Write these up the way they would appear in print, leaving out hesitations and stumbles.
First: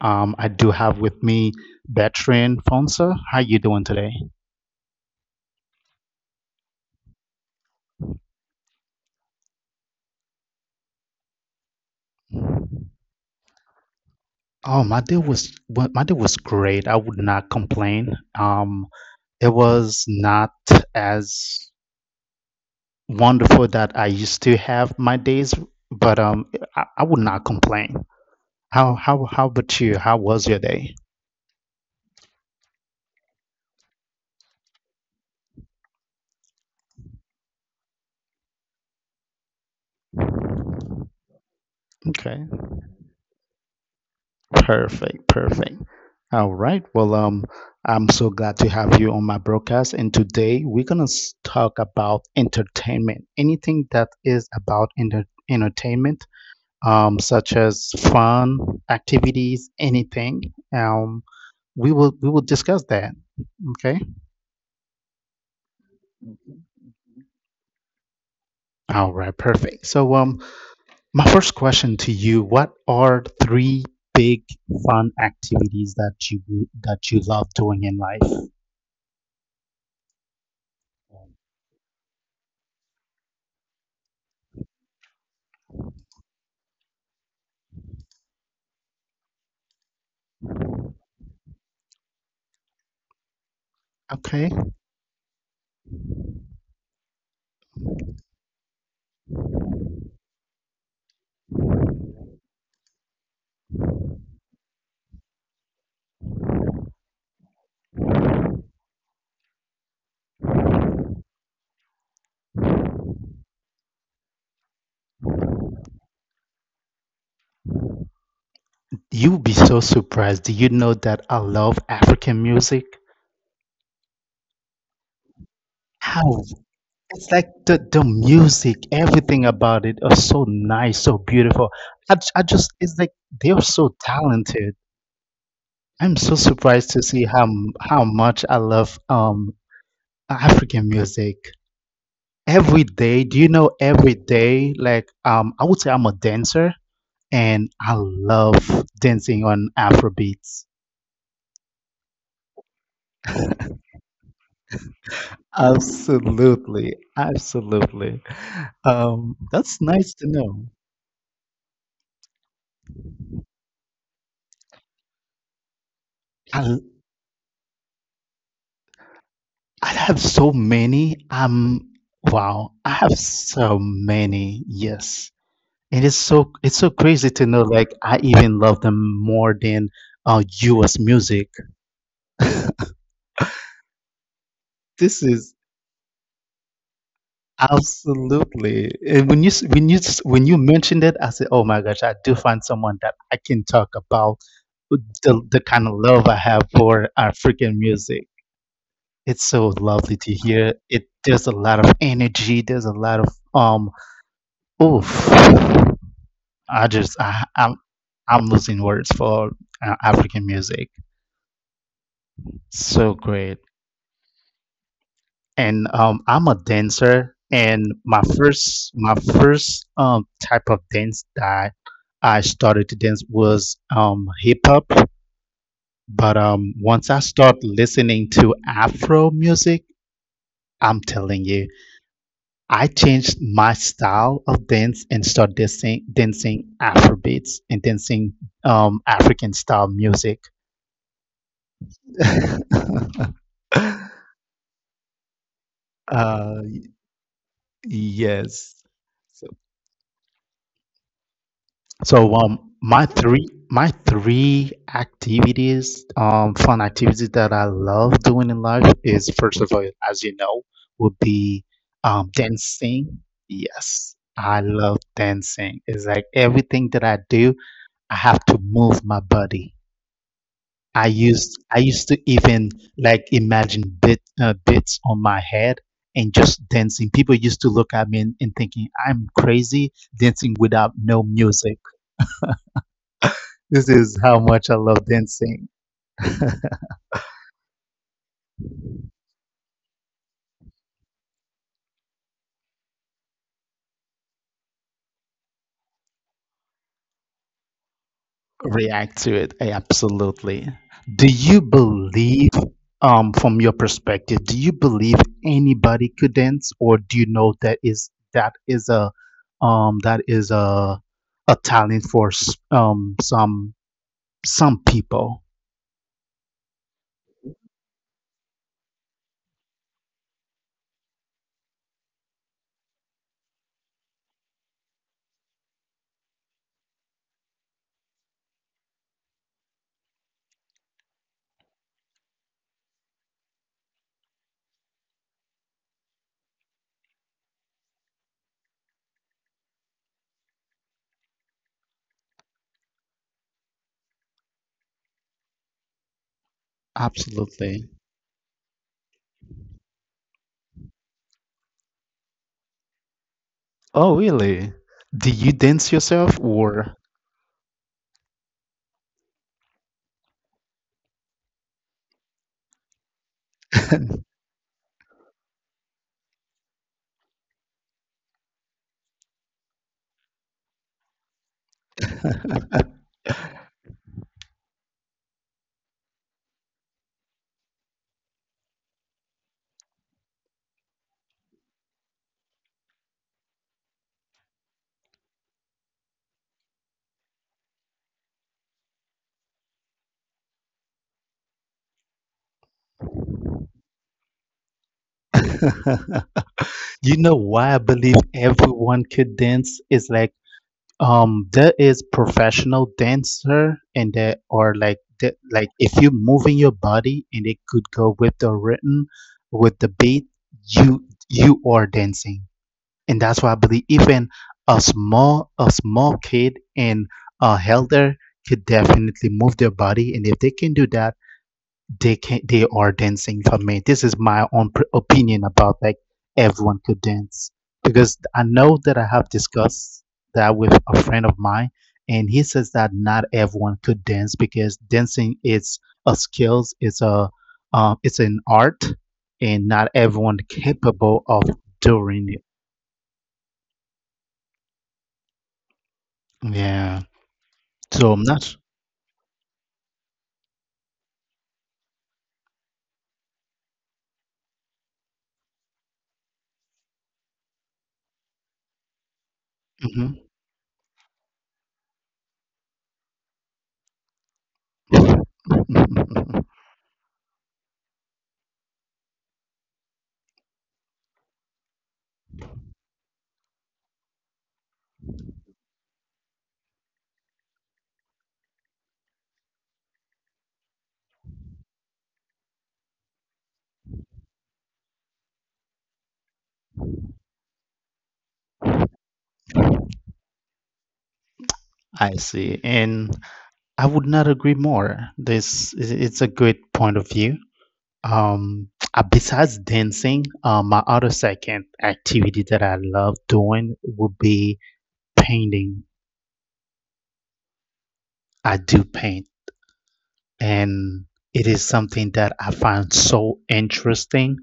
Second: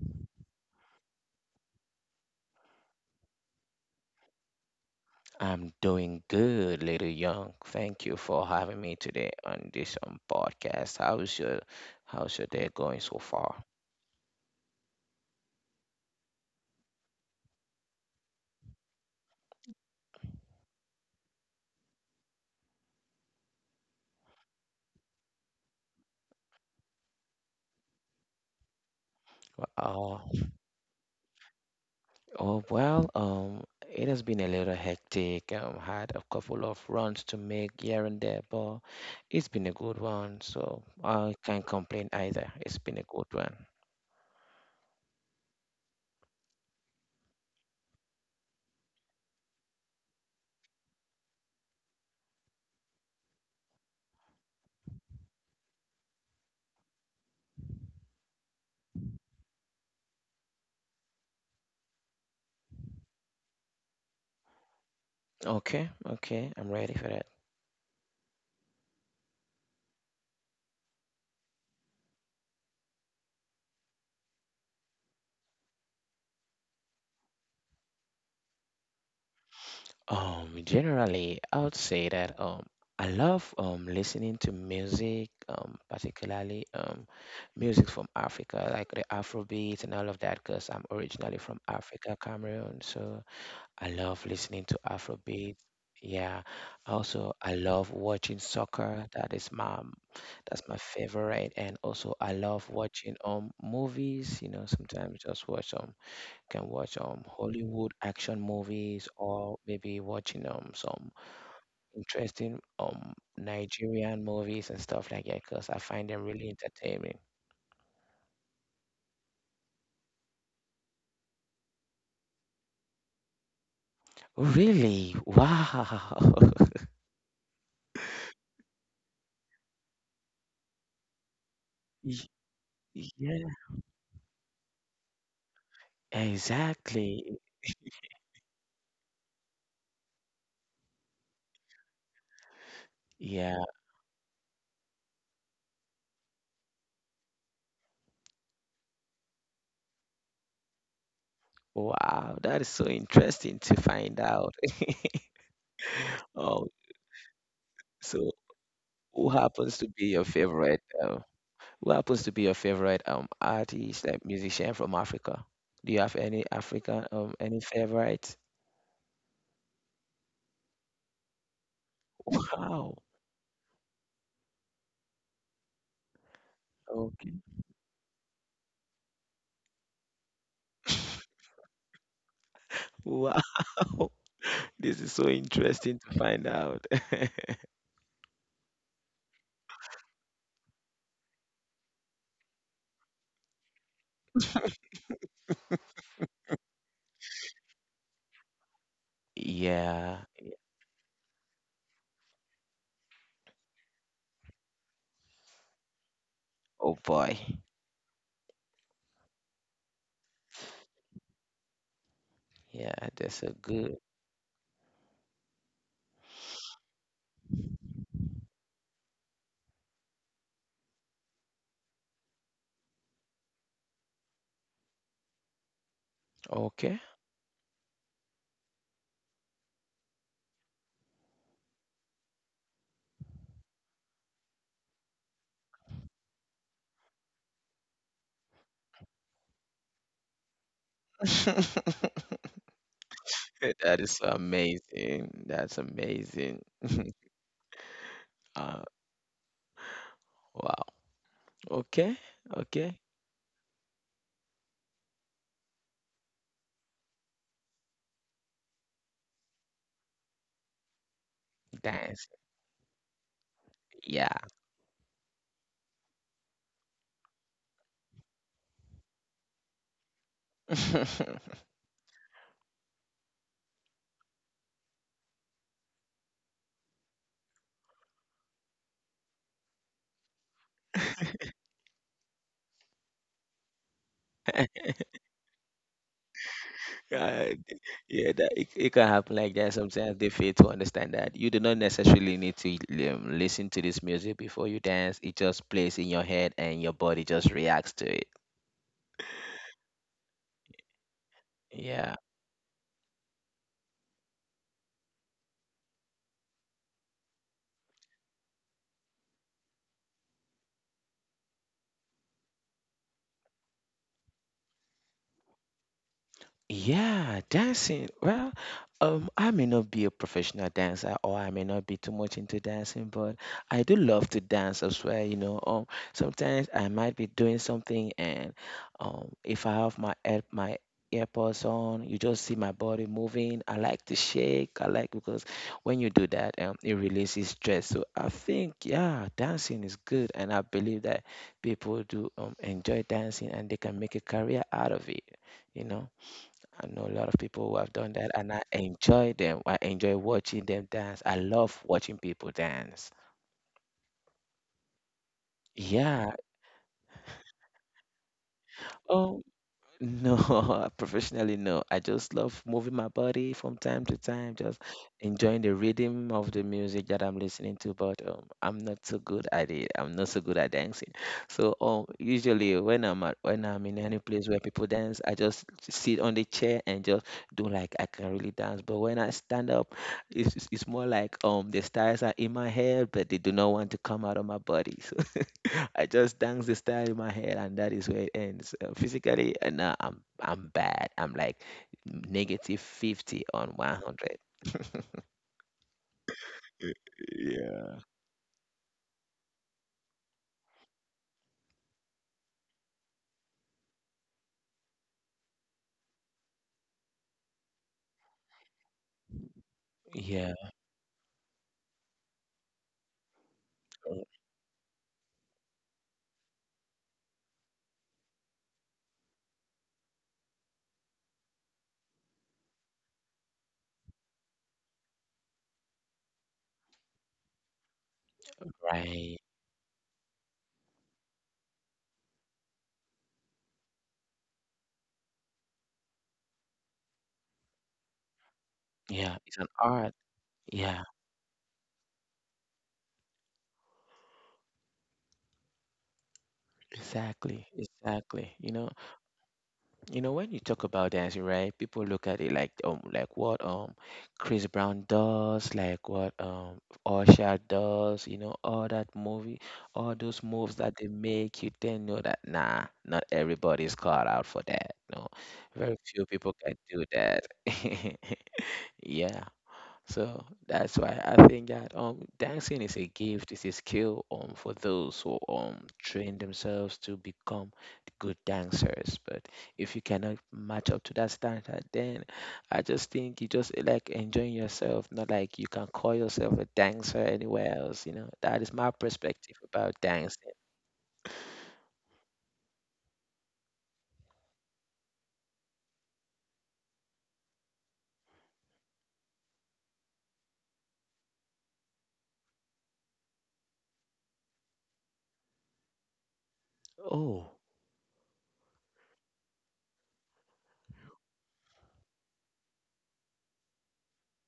I do have with me veteran Fonsa. How you doing today? I'm doing good, little young. Thank you for having me today on this podcast. How's your day going so far? Oh, my day was my day was great. I would not complain. It was not as wonderful that I used to have my days, but I would not complain. How about you? How Oh, was your day? oh well, it has been a little hectic. Had a couple of runs to make here and there, but it's been a good one. So I can't complain either. Okay. It's been a good one. Perfect, perfect. All right. Well, I'm so glad to have you on my broadcast. And today we're gonna talk about entertainment. Anything that is about entertainment, such as fun activities, anything. We will discuss that. Okay. Okay, okay, I'm ready for that. All right. Perfect. So, my first question to you: what are three big fun activities that you love doing in life? Generally, I would say that I love listening to music, particularly music from Africa, like the Afrobeat and all of that, because I'm originally from Africa, Cameroon. So I love Okay. listening to Afrobeat. Yeah. Also, I love watching soccer. That is my that's my favorite. And also, I love watching movies. You know, sometimes just watch can watch Hollywood action movies, or maybe watching some interesting Nigerian movies and stuff like that because I find them really entertaining. You'll be so surprised. Do you know that I love African music? Really? How Wow. it's like the music, everything about it is so nice, so beautiful. I, Y- j- I just it's like Yeah, they are so talented. I'm so surprised to see exactly. how how much I love African music. Every day, do you Yeah. know every day like I would say I'm a dancer and I love dancing on Afrobeats. Wow, that is so interesting to find out. Oh, Absolutely, absolutely. so who That's happens to be nice to your know. favorite um who happens to be your favorite artist, like musician from Africa? Do you have any I, African any favorite? I have so many. Wow, I Wow. have so many. Yes, and it is so it's so crazy Okay. to know. Like I even love them more than U.S. music. Wow. This is This so is interesting to find out. absolutely. And when you when you mentioned it, I said, "Oh my gosh, I do find someone that I can talk about the kind of love I have for African music." It's so lovely Yeah. to hear. It there's a lot of energy. There's a lot of um. Oof. I Oh just boy. I, I'm I'm losing words for African music. Yeah, So that's a great. good. And I'm a dancer, and my first type of dance that I started to dance was hip hop. But Okay. once I start listening to Afro music, I'm telling you. I changed my style of dance and started dancing Afrobeats and dancing African style music. That is so amazing. That's amazing. uh, Uh, yes. So, wow. Okay. so Okay. my three activities, fun activities that I love doing in life is first of all, as you know, would be Dance. Dancing. Yes, Yeah. I love dancing. It's like everything that I do I have to move my body. I used to even like imagine bit bits on my head and just dancing. People used to look at me and thinking I'm crazy dancing without no music. This is how much I love dancing. Uh, yeah, it can happen like that. Sometimes they fail to understand that you do not necessarily need to listen to this music before you dance. It just plays in your head and your body just reacts to it. react to it eh, absolutely, do you Yeah. believe from your perspective, do you believe anybody could dance, or do you know that is that is a talent for some people? Yeah, dancing. Well, I may not be a professional dancer, or I may not be too much into dancing, but I do love to dance as well, you know. Sometimes I might be doing something, and if I have my earpods on, you just see my body moving. I like to shake. I like because when you do that, it releases stress. So I think, yeah, dancing is good, and I believe that people do enjoy dancing and they can make a career out of it, you know. I know a lot of people Absolutely. who have done that, and I enjoy them. I enjoy watching them dance. I love watching people dance. Oh really, do you dance yourself Yeah. or? Oh, no, professionally, no. I just love moving my body from time to time, just enjoying the rhythm of the music that I'm listening to. But I'm not so good at it. I'm not so good at dancing. So usually when I'm in any place where people dance, I just sit on the chair and just do like I can really dance. But when I stand up, it's more like the styles are in my head, but they do not want to come out of my body. So I just dance the style in my head, and that is where it ends. Physically, nah, I'm bad. I'm like negative 50 on 100. You know why I Yeah. believe everyone could dance is like there is professional dancer and there are like the, like if you're moving your body and it could go with the rhythm with the beat, Yeah, you you are dancing, and that's why I believe even a small kid and a elder could definitely move their body, and if they can do that, they can, they are dancing. For me, this is my own opinion about like everyone could dance, because I know that I have right. discussed that with a friend of mine, and he says that not everyone could dance because dancing is a skills, it's a it's an art, and Yeah, not it's an everyone art. capable of Yeah, doing it, yeah, exactly, so I'm not. exactly. You know, when you talk about dancing, right? People look at it like what Chris Brown does, like what Usher does. You know, all that movie, Mhm. all those moves that they make. You then know that nah, not everybody's called out for that. Mhm. No, very few people can do that. Yeah. So that's why I think that dancing is a gift, it's a skill for those who train themselves to become good dancers. But if you cannot match up to that standard, then I just think you just like enjoying yourself, not like you can call yourself a dancer anywhere else, you know. That is my perspective about dancing. I see, and I would not agree more. It's a good point of view. Um, besides dancing, my other second activity that I love doing would be painting. Oh, I do paint, and it is something that I find so interesting.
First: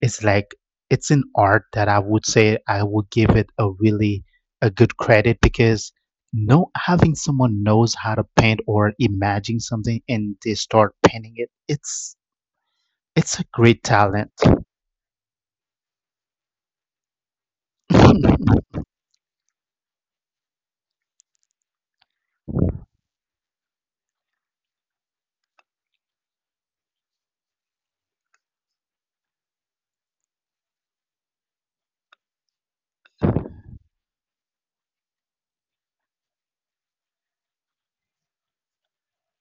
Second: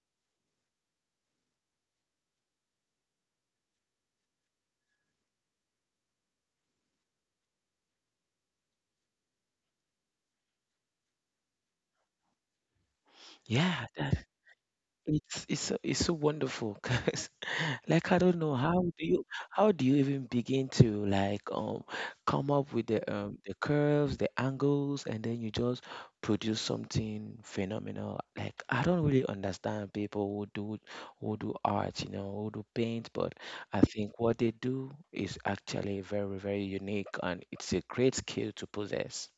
It's like it's an art that I would say I would give it a really a good credit because no having someone knows how to paint or imagine something and they start painting it, it's a great yeah, talent. it's so wonderful 'cause, like, I don't know how do you even begin to like come up with the curves, the angles, and then you just produce something phenomenal. Like, I don't really understand people who do art, you know, who do paint, but I think what they do is actually very, very unique and it's a great skill to possess.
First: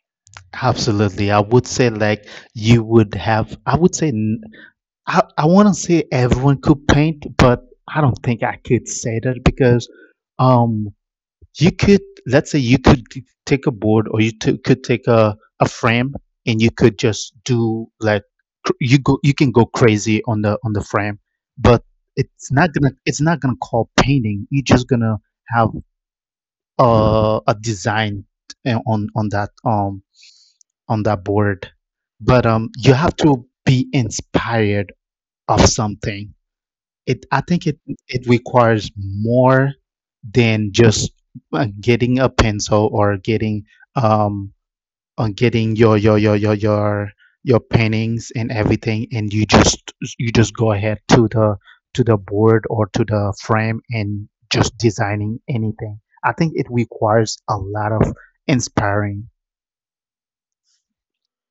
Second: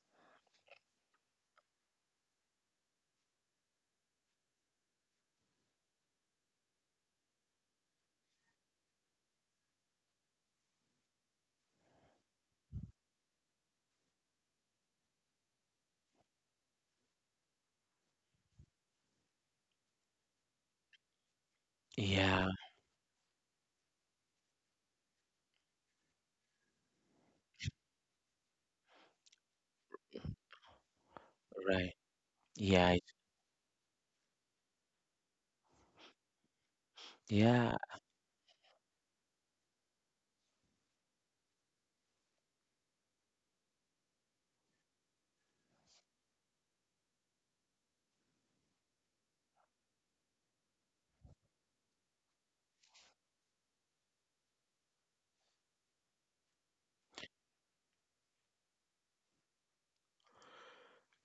Absolutely. I would say like you would have I would say I want to say everyone could paint, but I don't think I could say that because um you could, let's say you could take a board, or you could take a frame and you could just do like you go you can go crazy on the frame, but it's Yeah, not gonna it's not gonna call painting. You're just gonna have a design uh, on on that um on that board, right. but you Yeah, have to be inspired of something. It i think it yeah. it requires more than just getting a pencil or getting um on getting your paintings and everything, and you just go ahead to the board or to the frame and just designing anything. I think it requires a lot of inspiring.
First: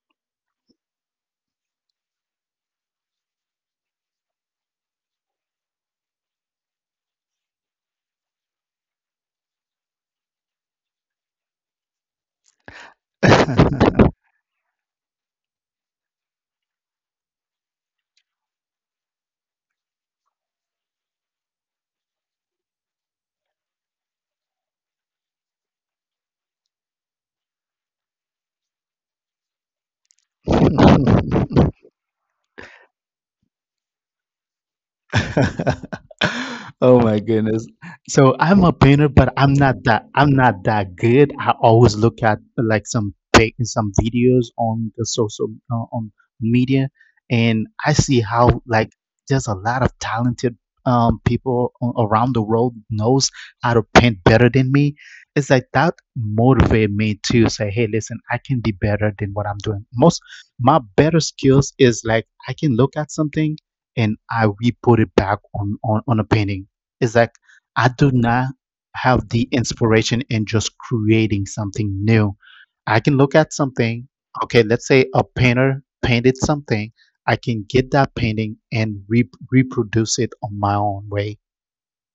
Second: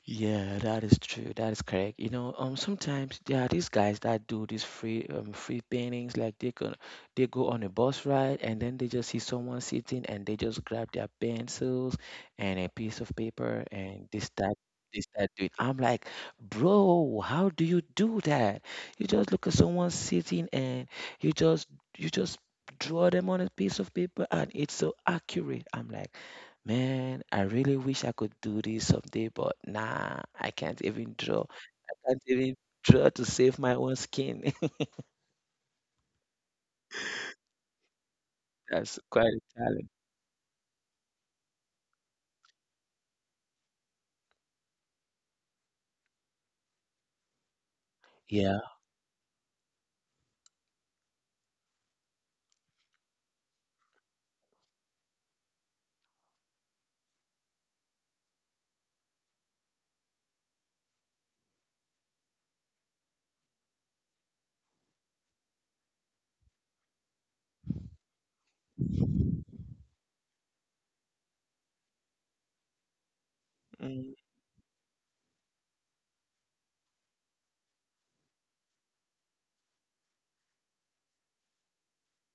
Yeah, that is true. That is correct. You know, sometimes there are these guys that do these free, free paintings. Like they go on a bus ride, and then they just see someone sitting, and they just grab their pencils and a piece of paper, and they start doing. I'm like, bro, how do you do that? You just look at someone sitting, and you just, you just draw them on a piece of paper, and it's so accurate. I'm like. Man, I really wish I could do this someday, but nah, I can't even draw. I can't even draw to save my own skin. Oh my goodness. So I'm a That's quite painter, a but I'm challenge. not that I'm not that good. I always look at like some pic some videos on the social on media, and I see Yeah. how like there's a lot of talented people around the world knows how to paint better than me. It's like that motivate me to say, hey, listen, I can be better than what I'm doing. Most my better skills is like I can look at something and I we put it back on on a painting. It's like I do not have the inspiration in just creating something new. I can look at Mm. something. Okay, let's say a painter painted something. I can get that painting and reproduce it on my own way.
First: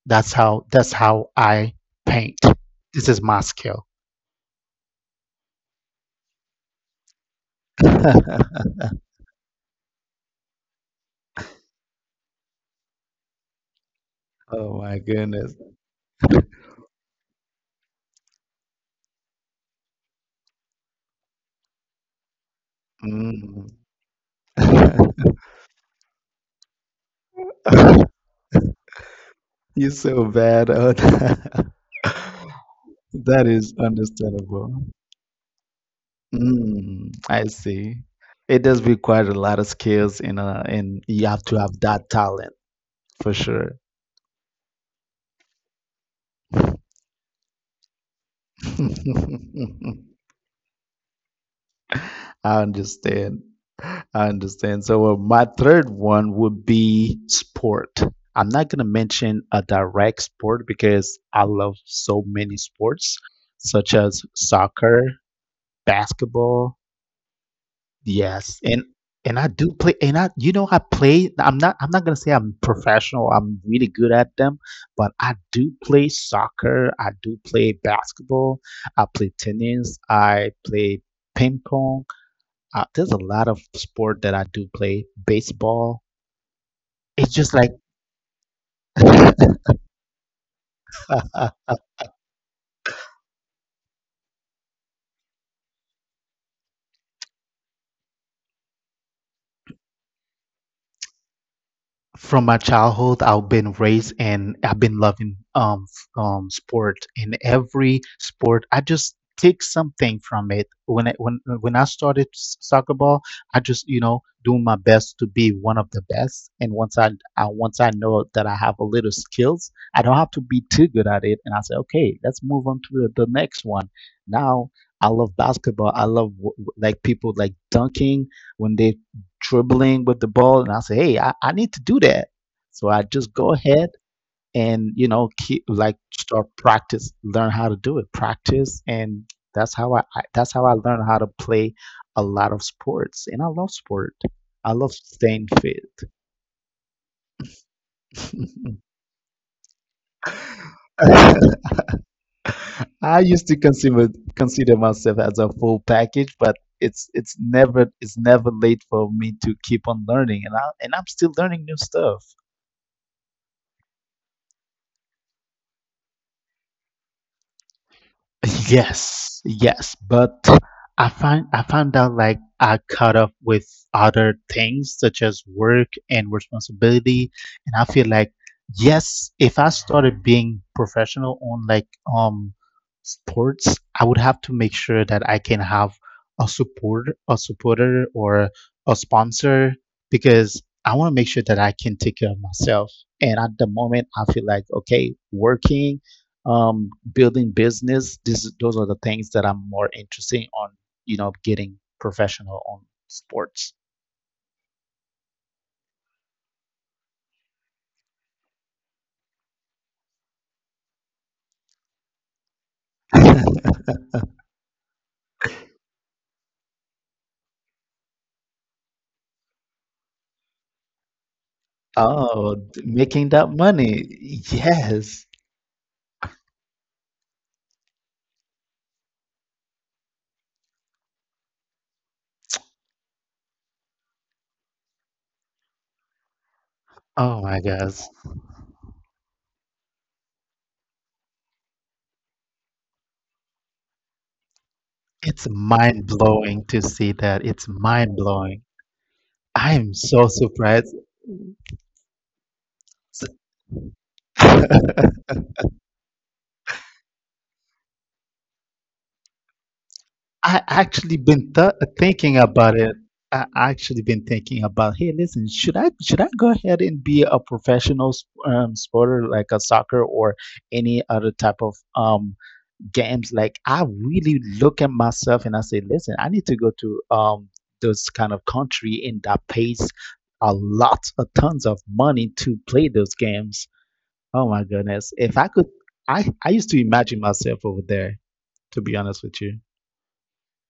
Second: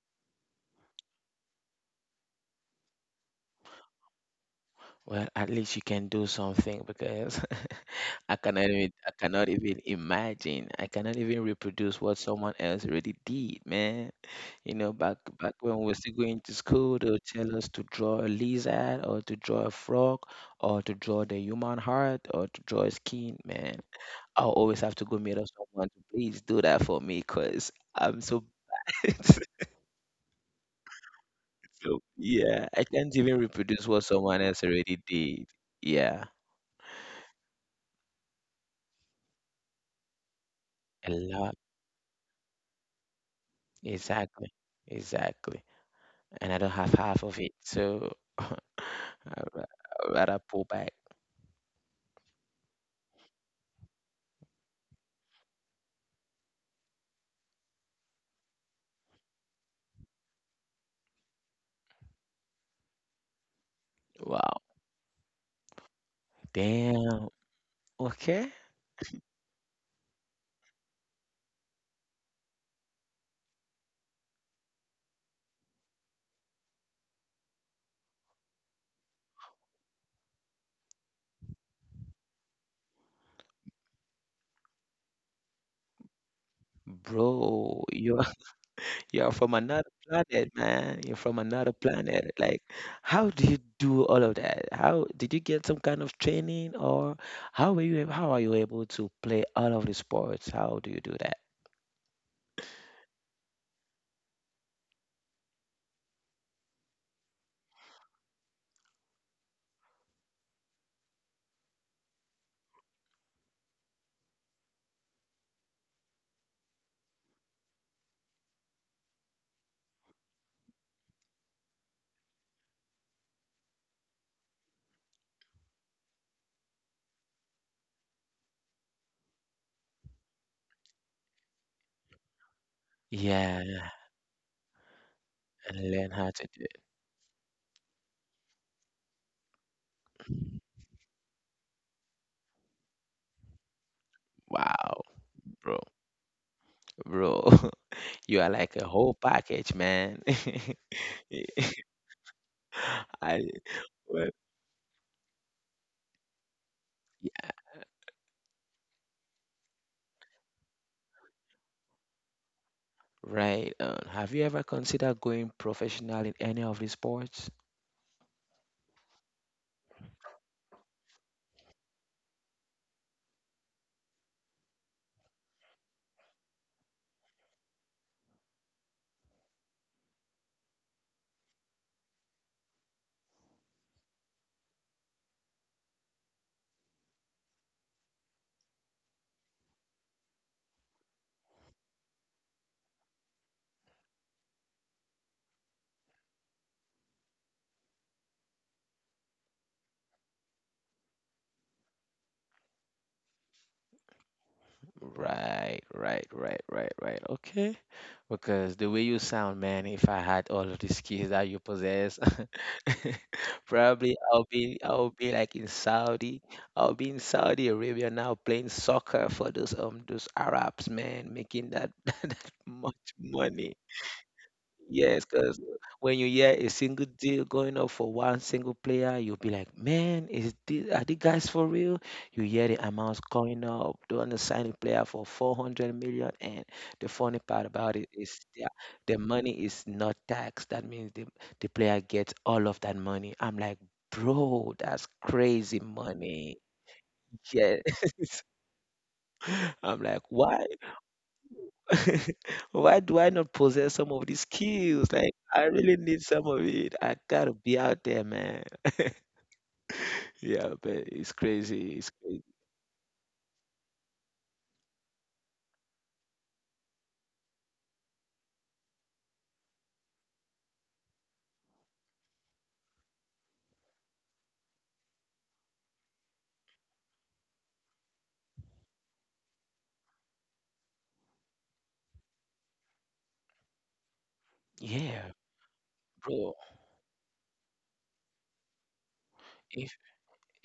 That's how I paint. This is my skill. Well, at least you can do something because I cannot even imagine. I cannot even reproduce what someone else already did, man. You know, back when we were still going to school, they would tell us to draw a lizard, or to draw a frog, or to draw the human heart, or to draw a skin. Man, I'll always have to go meet up someone to please do that for me because I'm so Yes, So yeah, I can't even that is reproduce what someone else understandable. already did. Yeah, Mm, I see. It does require a lot of skills a and you have lot. to have that talent for sure. Exactly. Exactly. And I don't have half of it. So I'd ra- I'd rather pull back. I understand. I understand. So my third one would be sport. I'm not gonna mention a direct sport because I love so many sports, such as Wow. soccer, basketball. Damn. Okay. Yes, and I do play, and I you know I play. I'm not gonna say I'm professional. I'm really good at them, but I do play soccer. I do play basketball. I play tennis. I play ping pong. There's a lot of sport that I do play. Baseball. It's just Bro, like you're you're from another planet, man. You're from another planet. Like, how do you do all of that? How did you get some kind of training, or how are you able to play all of the sports? How do you do that? From my childhood, I've been raised and I've been loving sport. In every sport, I just take something from it. When I started soccer ball, I just you know do my best to be one of the best. And once I know that I have a little skills, I don't have to be too good at it. And I say, okay, let's move on to the next one. Now I love basketball. I love like people like dunking when they dribbling with the ball, and I say, hey, I need to do that. So I just go Yeah, ahead and you know keep and like learn how to start do it. practice, learn how to do it, practice, and that's how I learned how to play a lot of sports, and I love sport. I Wow, love staying bro, fit. bro, you are like a whole package, man. Yeah, I I, used to consider well, consider myself as a full package, but it's it's yeah, never it's never late for me to keep on learning, and I'm still learning new stuff. right. Have you ever considered going professional in any of the sports? Yes, yes, but I found out like I caught up with other things such as work and responsibility, and I feel like yes, if I started being professional on like um sports, I would have to make sure that I can have a supporter or a sponsor because I want to make sure that I can take care of myself. And at the moment, I feel like okay, working building business. This, those are the things that I'm more interested on. You know, getting professional on sports. Right, right, right, right, right. Okay. Because the way you sound, man, if I had all of the skills that you possess, probably I'll be like in Saudi. I'll be in Saudi Arabia now playing soccer for those Arabs, man, making that that oh, much making that money. money. Yes. Yes, because when you hear a single deal going up for one single player, you'll be like, man, are these guys for real? You hear the amounts going up. They want to sign a player for 400 million. And the funny Oh my part about gosh. it is the money is not taxed. That means the player gets all of that money. I'm like, bro, that's It's crazy mind money. blowing to see that. It's Yes. mind blowing. I am I'm like, so why? surprised. Why do I not possess some of these skills? Like, I really need some of it. I gotta be out there, man. I Yeah, but actually it's been th crazy. It's thinking crazy. about it. I actually been thinking about, hey, listen, should I go ahead and be a professional sporter like a soccer or any other type of games? Like I really look at myself and I say, listen, I need to go to those kind of country and that pays a lot, a tons of money to play those games. Oh my goodness, Yeah, if I could, I bro. used to imagine myself over there. To be honest with you. If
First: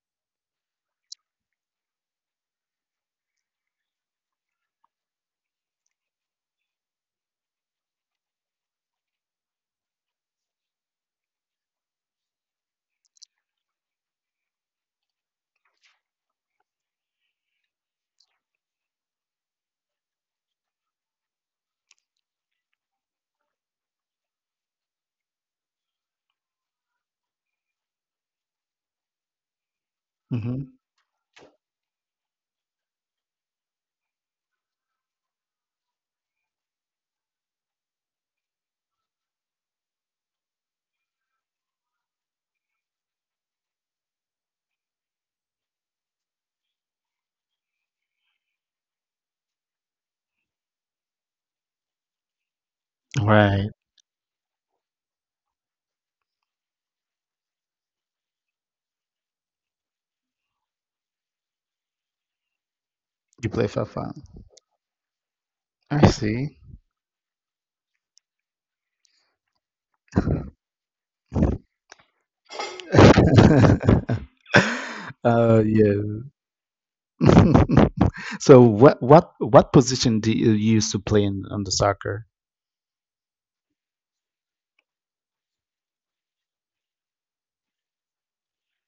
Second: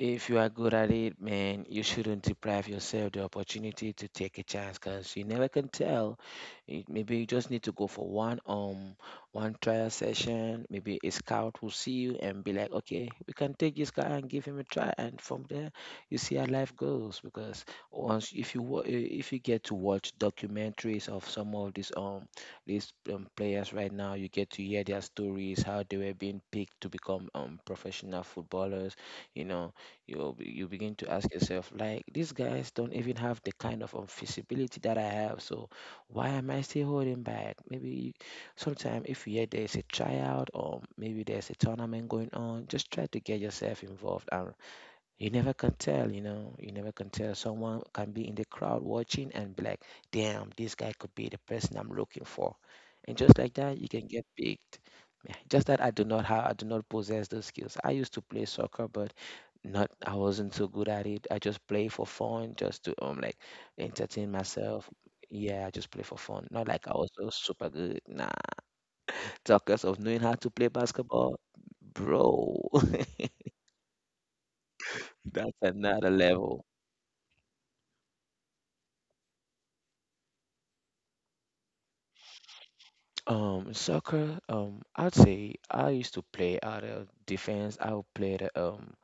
If you are good at it, man, you shouldn't deprive yourself the opportunity to take a chance because you never can tell. It, maybe you just need to go for one trial session. Maybe a scout will see you and be like, okay, we can take this guy and give him a try. And from there, you see how life goes. Because once if you get to watch documentaries of some of these players right now, you get to hear their stories, how they were being picked to become professional footballers, you know, you hmm begin to ask yourself like these guys don't even have the kind of visibility that I have. So why am I still holding back? Maybe sometime, if you hear there's a tryout, or maybe there's a tournament going on, just try to get yourself involved, and you never can tell. You know, you never can tell, someone can be in the crowd watching and be like, damn, this guy could be the person I'm looking for, and just like that Right. you can get picked. Yeah, just that I do not have, I do not possess those skills. I used to play soccer, but not I wasn't so good at it. I just play for fun, just to like entertain myself. Yeah, I just play for fun. Not like I was so super good. Nah. Talkers of knowing how to play basketball, bro, that's Uh, another yeah. level. So what position do you used to play in on the soccer? Soccer, I'd say I used to play out of defense. I would play the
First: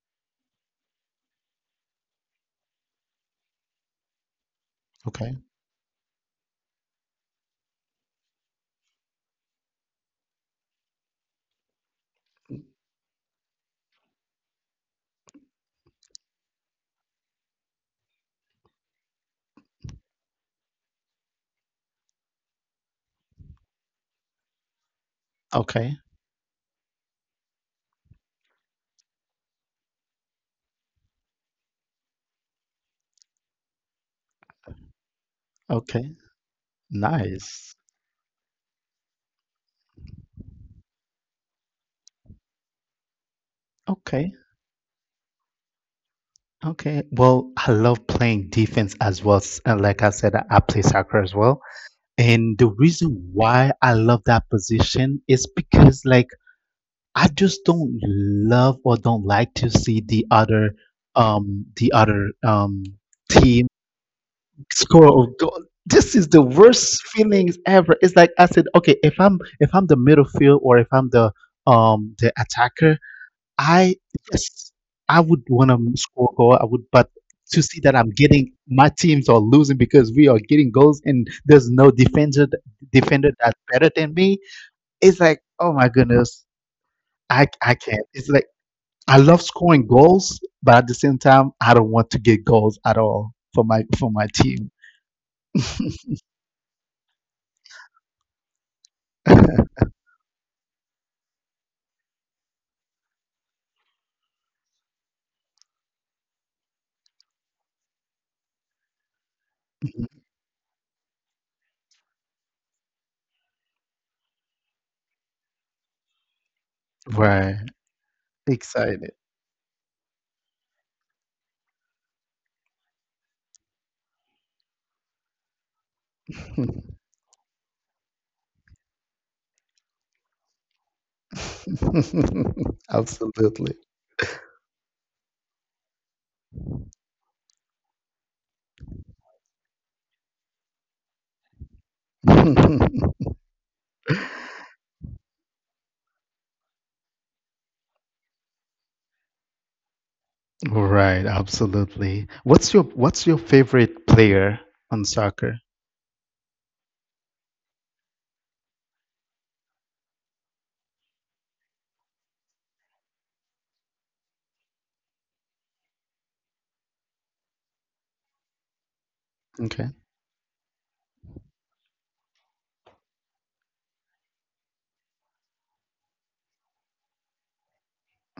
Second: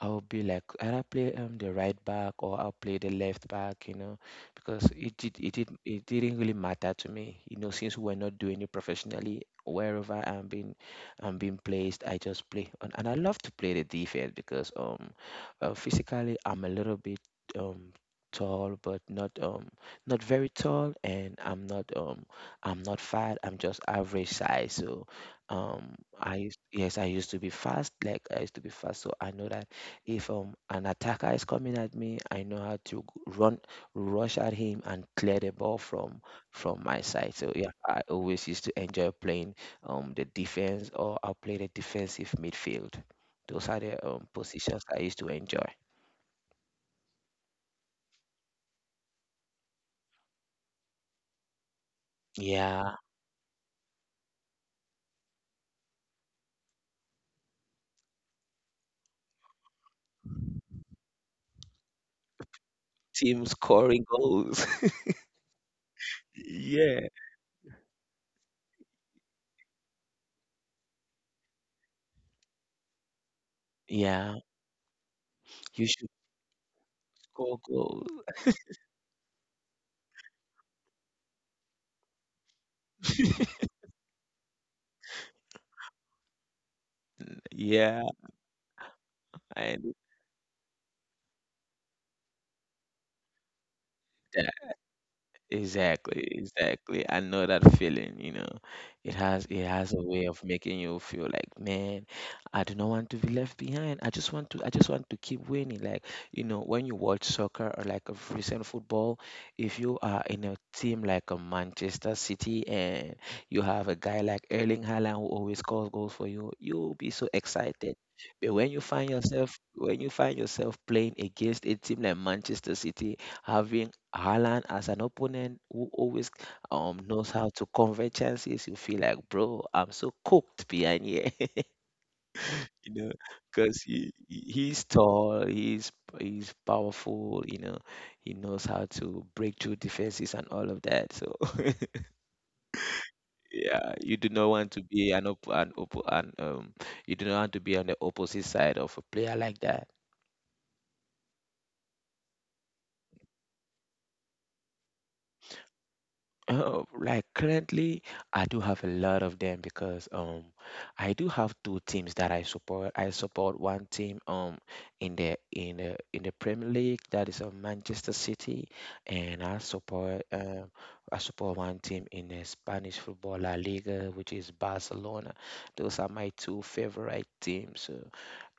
I'll be like, I'll play the right back or I'll play the left back, you know, because it Okay. did it did it didn't really matter to me, you know, since we're not doing it professionally. Wherever I'm being placed, I just play, and I love to play the defense because physically I'm a little bit um tall, but not very tall, and I'm not fat. I'm just average size, so. Okay. Yes, I used to be fast, like I used to be fast, so I know that if an attacker is coming at me, I know how to run, rush at him, and clear the ball Okay. From my side. So yeah, Nice. I always used to enjoy playing the defense, or I'll play the defensive midfield. Those are the Okay. positions I used to enjoy. Okay. Well, I love playing defense as well. Like I said, I play soccer as well. And the Yeah, reason why I love that position is because I just don't love or don't like to see the other the other team team scoring goals. score a goal. This is the yeah, worst feelings ever. It's like I said, okay, if I'm the middle field or if I'm the attacker, I yeah, yes, I would want to you should score a goal. I would, but score to see that goals. I'm getting my teams are losing because we are getting goals and there's no defender that's better than me. It's like, oh my goodness, I yeah, can't. It's like I love scoring and goals, but at the same time, I don't want to get goals at all for my team. exactly, exactly. I know that feeling, you know. It has it has a way of making you feel like, man, I do not want to be left behind. I just want to keep winning. Like, you know, when you watch soccer or like a recent football, if you are in a team like a Manchester City and you have a guy like Erling Haaland who always scores goals for you, you'll be so Right. excited. But when you find Excited. yourself when you find yourself playing against a team like Manchester City, having Haaland as an opponent who always knows how to convert chances, you feel like, bro, I'm so cooked behind here, you know, Absolutely. because he's tall, he's powerful, you know, he knows how to break through defenses and all of that. So yeah, you do not want to be an op- an, op- an you do not want to be on the opposite side of a player like that. Right, absolutely. What's your favorite player on soccer? Like currently, I do have a lot of them because I do have two teams that I support. I support one team in the Premier League that is of Manchester City, and Okay. I support one team in the Spanish football La Liga, which is Barcelona. Those are my two favorite teams. So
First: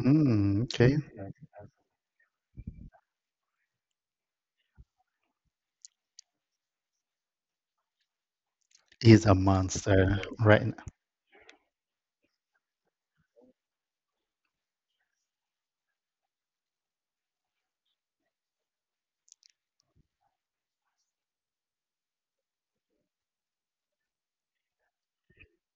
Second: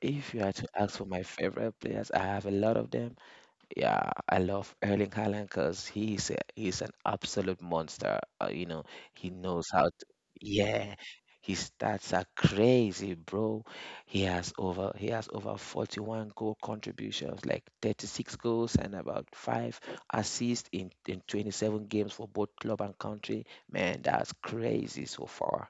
if you had to okay. ask for my favorite players, I have a lot of them. Yeah, I love Erling Haaland because he's an absolute monster. You know, He's he a knows how to. monster, right? Yeah, his stats are crazy, bro. He has over 41 goal contributions, like 36 goals and about five assists in 27 games for both club and country. Man, that's crazy so far.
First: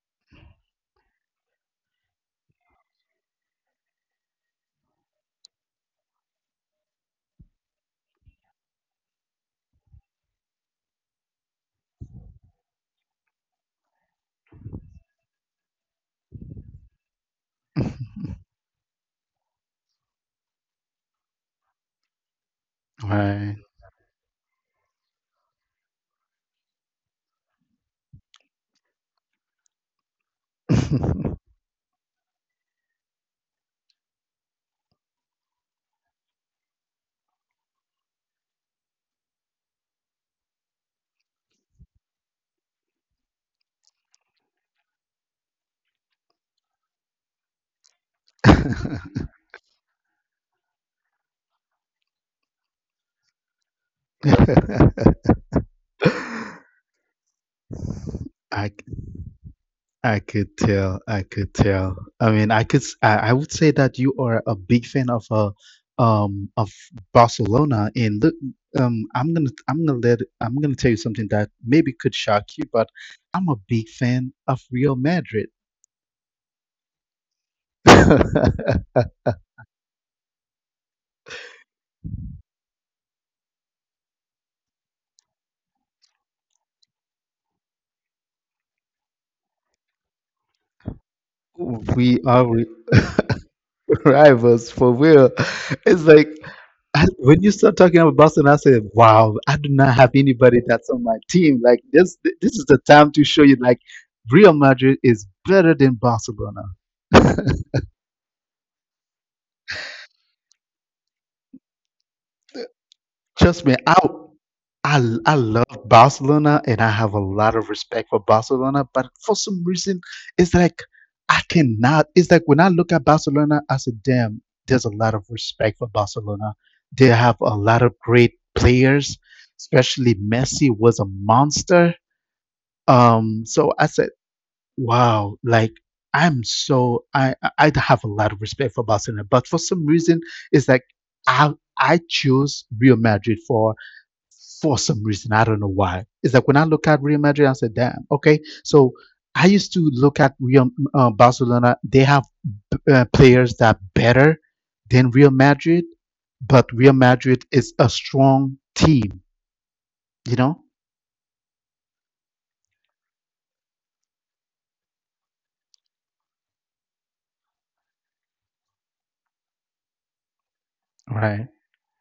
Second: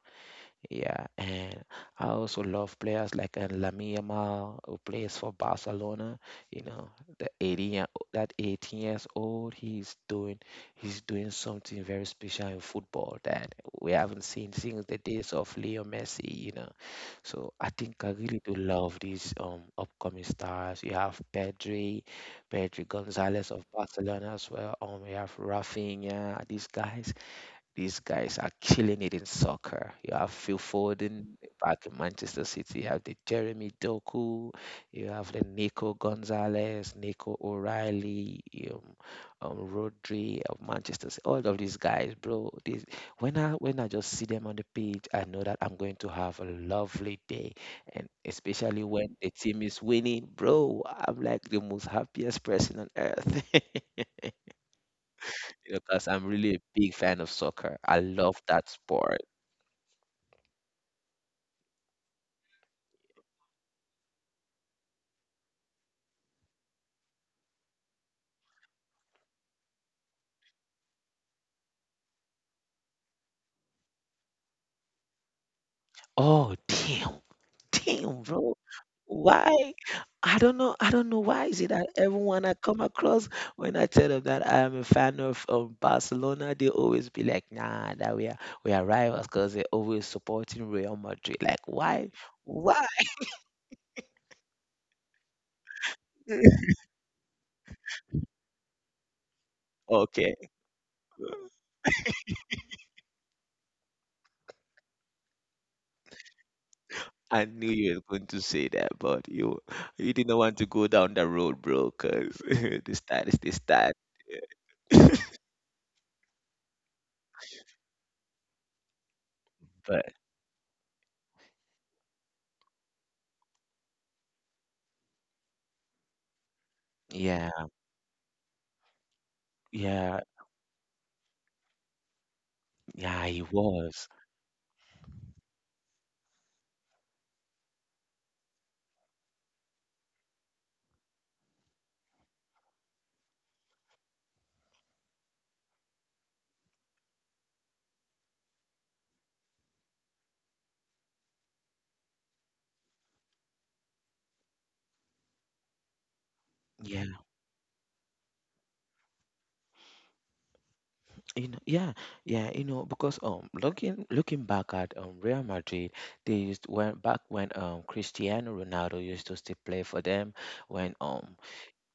Yeah, and I also love players like Lamine Yamal, who plays for Barcelona. You know, the 18 year- that 18 years old, he's doing something very special in football that we haven't seen since the days of Leo Messi. You know, so I think I really do love these upcoming stars. You have Pedri, Pedri Right. Gonzalez of Barcelona as well. You have Rafinha. These guys are killing it in soccer. You have Phil Foden back in Manchester City. You have the Jeremy Doku. You have the Nico Gonzalez, Nico O'Reilly, um, Rodri of Manchester City. All of these guys, bro. These, when I just see them on the pitch, I know that I'm going to have a lovely day. And especially when the team is winning, bro, I'm like the most happiest person on earth, because I'm really a big fan of soccer. I love I that sport. I could tell. I could tell. I mean, I could. S- I would say that you are a big fan of Barcelona. And look, I'm gonna tell you something that maybe could shock you, but I'm a big fan of Real Madrid. Oh, damn. Damn, bro. Why? I don't know. I don't know why is it that everyone I come across when I tell them that I am a fan of Barcelona, they always be like, "Nah, that we are rivals," because they're always supporting Real Madrid. Like, We why? are. Why? rivals for real. It's like I, when you start talking about Boston, I said, "Wow, I do not have Okay, anybody that's on my team." Like this is the time to show you like Real Madrid is better than Barcelona. I knew you were going to say that, but you didn't want to go down that road, bro, because this stat is Trust this me, that. I love Barcelona and I have a lot of respect for Barcelona, but for some reason, But it's like I cannot. It's like when I look at Barcelona, I said, "Damn, there's a lot of respect for Barcelona. They have yeah, a lot of great players, especially yeah, Messi was a monster." yeah, he So I said, was. "Wow, like." I'm so I have a lot of respect for Barcelona, but for some reason it's like I I choose Real Madrid for some reason. I don't know why. It's like when I look at Real Madrid, I said, damn, okay. So I used to look at Real Barcelona. They have players that are better than Real Madrid, but Real Yeah. Madrid is a strong team, you know? You know, yeah, yeah, you know, because looking back at Real Madrid, they used when back when Cristiano Ronaldo used to still play for them when Right.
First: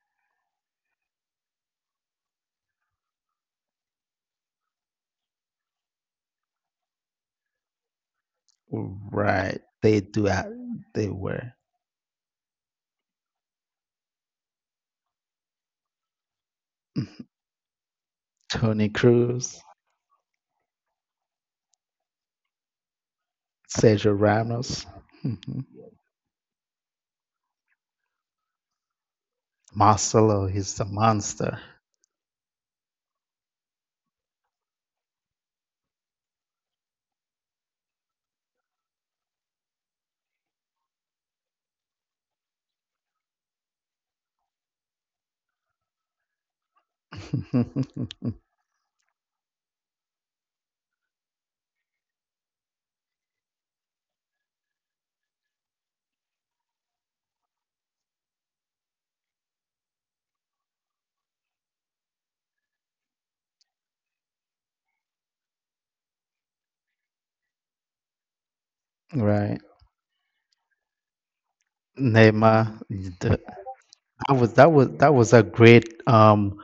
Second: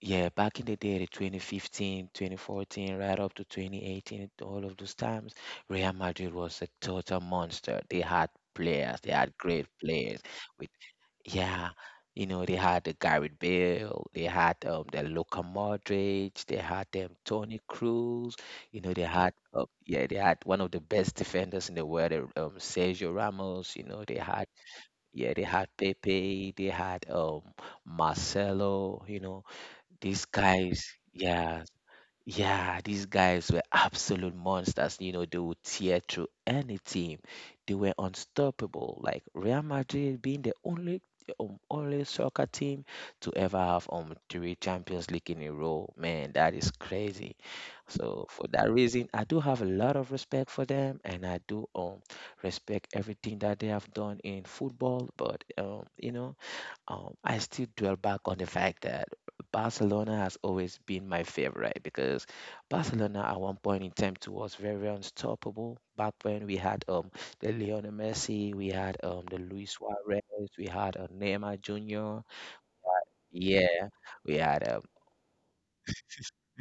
yeah, back in the day, the 2015, 2014, right up to 2018, all of those times, Real Madrid was a total monster. They had players, they had Right. great They players. do that. We They were. Yeah, you know, they had the Gareth Bale, they had the Luka Modric, they had Tony Cruz, you Tony know, they had Cruz, yeah, they had one of the best defenders in the world, Sergio Ramos, you know, Sergio they had Ramos, yeah, they hmm had Pepe, they had Marcelo, you know, these Marcelo, he's a guys, monster. yeah, yeah, these guys were absolute monsters. You know, they would tear through any team. They were unstoppable. Like Real Madrid being the only soccer team to ever have three Champions League in a row. Man, that is crazy. So for that reason, I do have a lot of respect for them, and I do respect everything that they have done in football. But you know, I still dwell back on the fact that Barcelona has always been my favorite because Barcelona at one point in time too was very unstoppable. Back when we had the Lionel Messi, we had the Right. Luis Suarez, we had Neymar Jr. Neymar, Yeah, That we was had that was that was a great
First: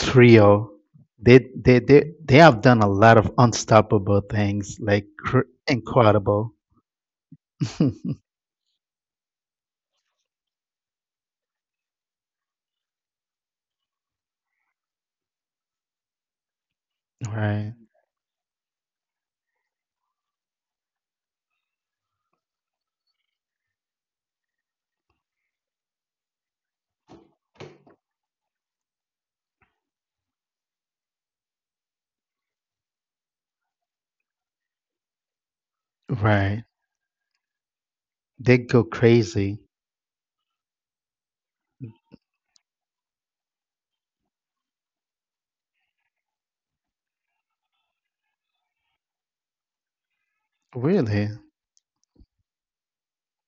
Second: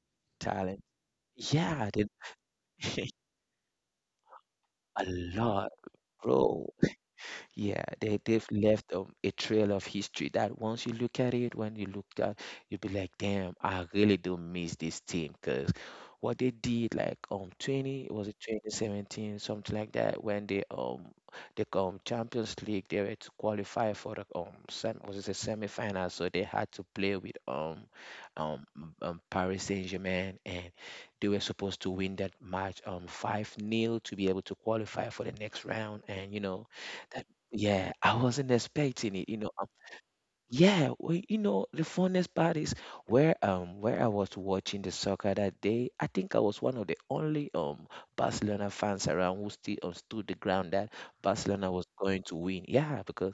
trio. talent. They they Yeah, they they have done a lot they, of unstoppable things, a lot, incredible. bro. Yeah, they've left a trail of history that once you look at it, when you look at, you'll be like, damn, I really do miss this team because what they did, like um, Right, 20, was it 2017, something like that, when they the Champions League, they were to qualify for the sem was it a semifinal, so they had to play with um, Paris Saint-Germain, and they were supposed to win that match 5 nil to be able to qualify for the next round, right. and you know. Yeah, I They wasn't go expecting it, you crazy. know. Yeah, well, you know, the funnest part is where I was watching the soccer that day. I think I was one of the only Barcelona fans around who still understood the ground that Really. Barcelona was going to win. Yeah, because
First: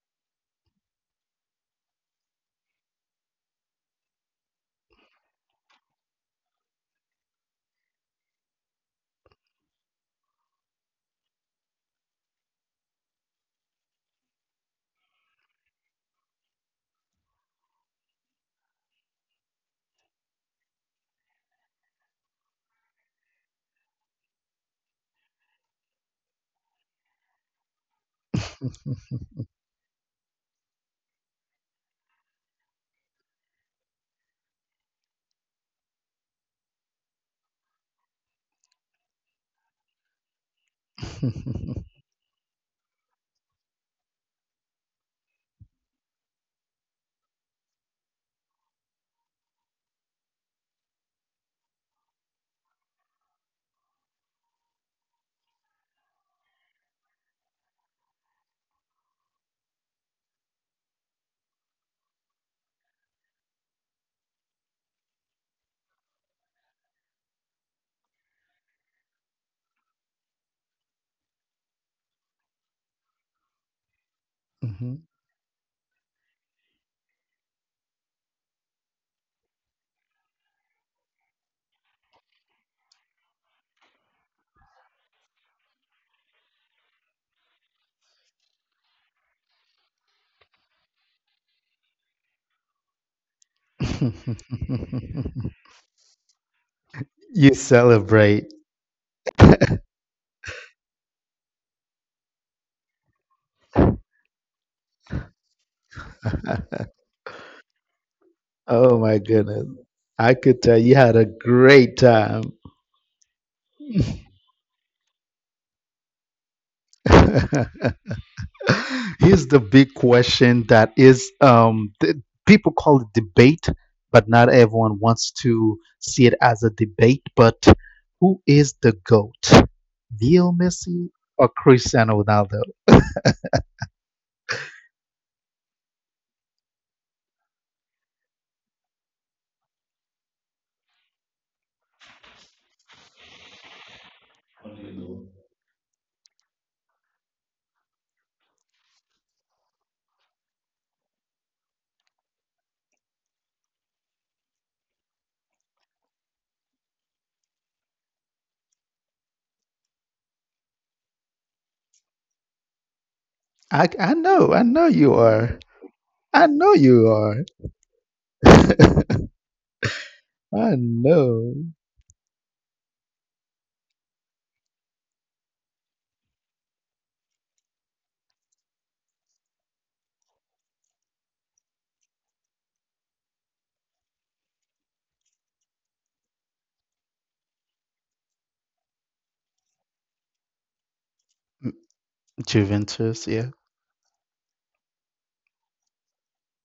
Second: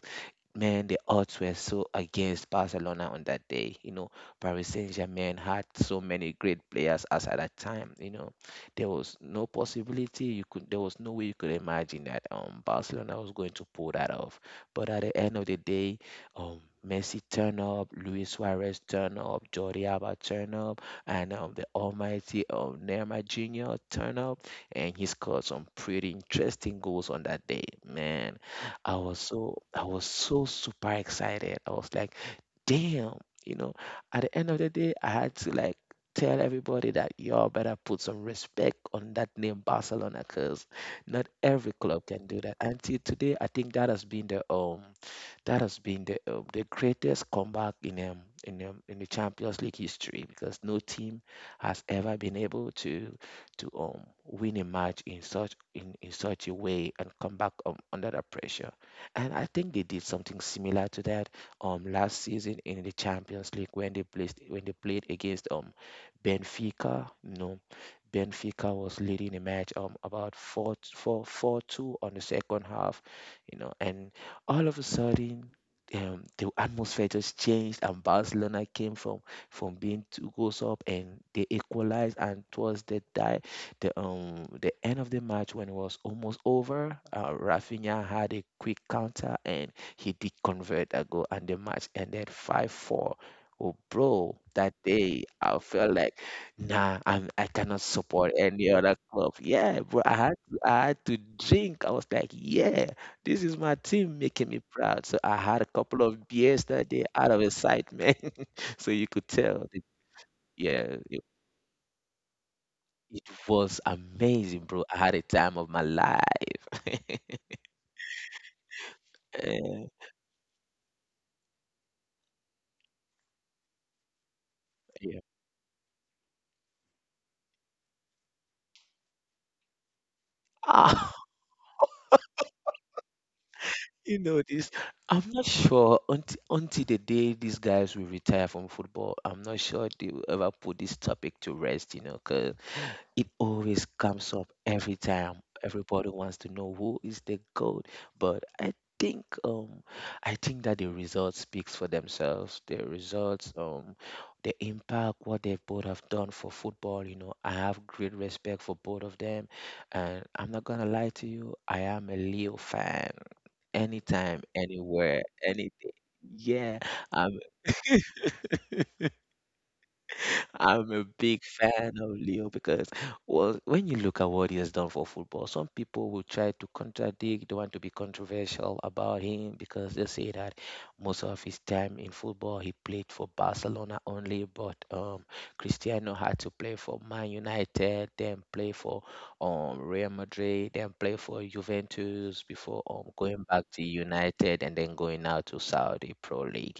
man, the odds were so against Barcelona on that day. You know, Paris Saint-Germain had so many great players as at that time. You know, there was no possibility you could, there was no way you could imagine that Barcelona was going to pull that off. But at the end of the day, Messi turn up, Luis Suarez turn up, Jordi Alba turn up, and the almighty Neymar Jr. turn up, and he scored some pretty interesting goals on that day. Man, I was so super excited. I was like, damn, you know, at the end of the day, I had to like tell everybody that y'all better put some respect on that name Barcelona because not every club can do that. Until today, I think that has been the the greatest comeback in in the Champions League history because no team has ever been able to win a match in such a way and come back under that pressure. And I think they did something similar to that last season in the Champions League when they played against Benfica. You know, Benfica was leading the match about 4 4 4 2 on the second half, you know, and all of a Mhm. sudden the atmosphere just changed and Barcelona came from being two goals up and they equalized and towards the end of the match when it was almost over Rafinha had a quick counter and he did convert a goal and the match ended 5-4. Oh, bro, that day I felt like, nah, I You cannot support celebrate. any other club. Yeah, bro, I had to drink. I was like, yeah, this is my team making me proud. So I had a couple of beers that day out of excitement. So you Oh could my tell that, goodness. I could yeah, tell you had a great time. it was amazing, bro. I had a time of my life. Here's the Yeah. big question that is people call it debate, but not everyone Yeah. wants to see it as a debate. But who is the GOAT? Leo Ah, Messi or Cristiano Ronaldo? you know this. I'm not sure until the day these guys will retire from football. I'm not sure they will ever put this topic to rest, you know, 'cause it always comes up every time. Everybody wants to know who is the goat, but think um I think that the results speaks for themselves. The results, the impact what they both have done for football. You know, I have great respect for both of them, and I'm not gonna lie to you. I am a Leo fan. Anytime, I know anywhere, you are. anything. I Yeah, know you I'm. are. I I'm a big know. fan of Leo because, well, when you look at what he has done for football, some people will try to contradict, they want to be controversial about him because they say that most of his time in football he played for Barcelona only, but Cristiano had to play for Man United, then play for Real Madrid, then play for Mm, Juventus before Juventus, going back yeah. to United and then going out to Saudi Pro League.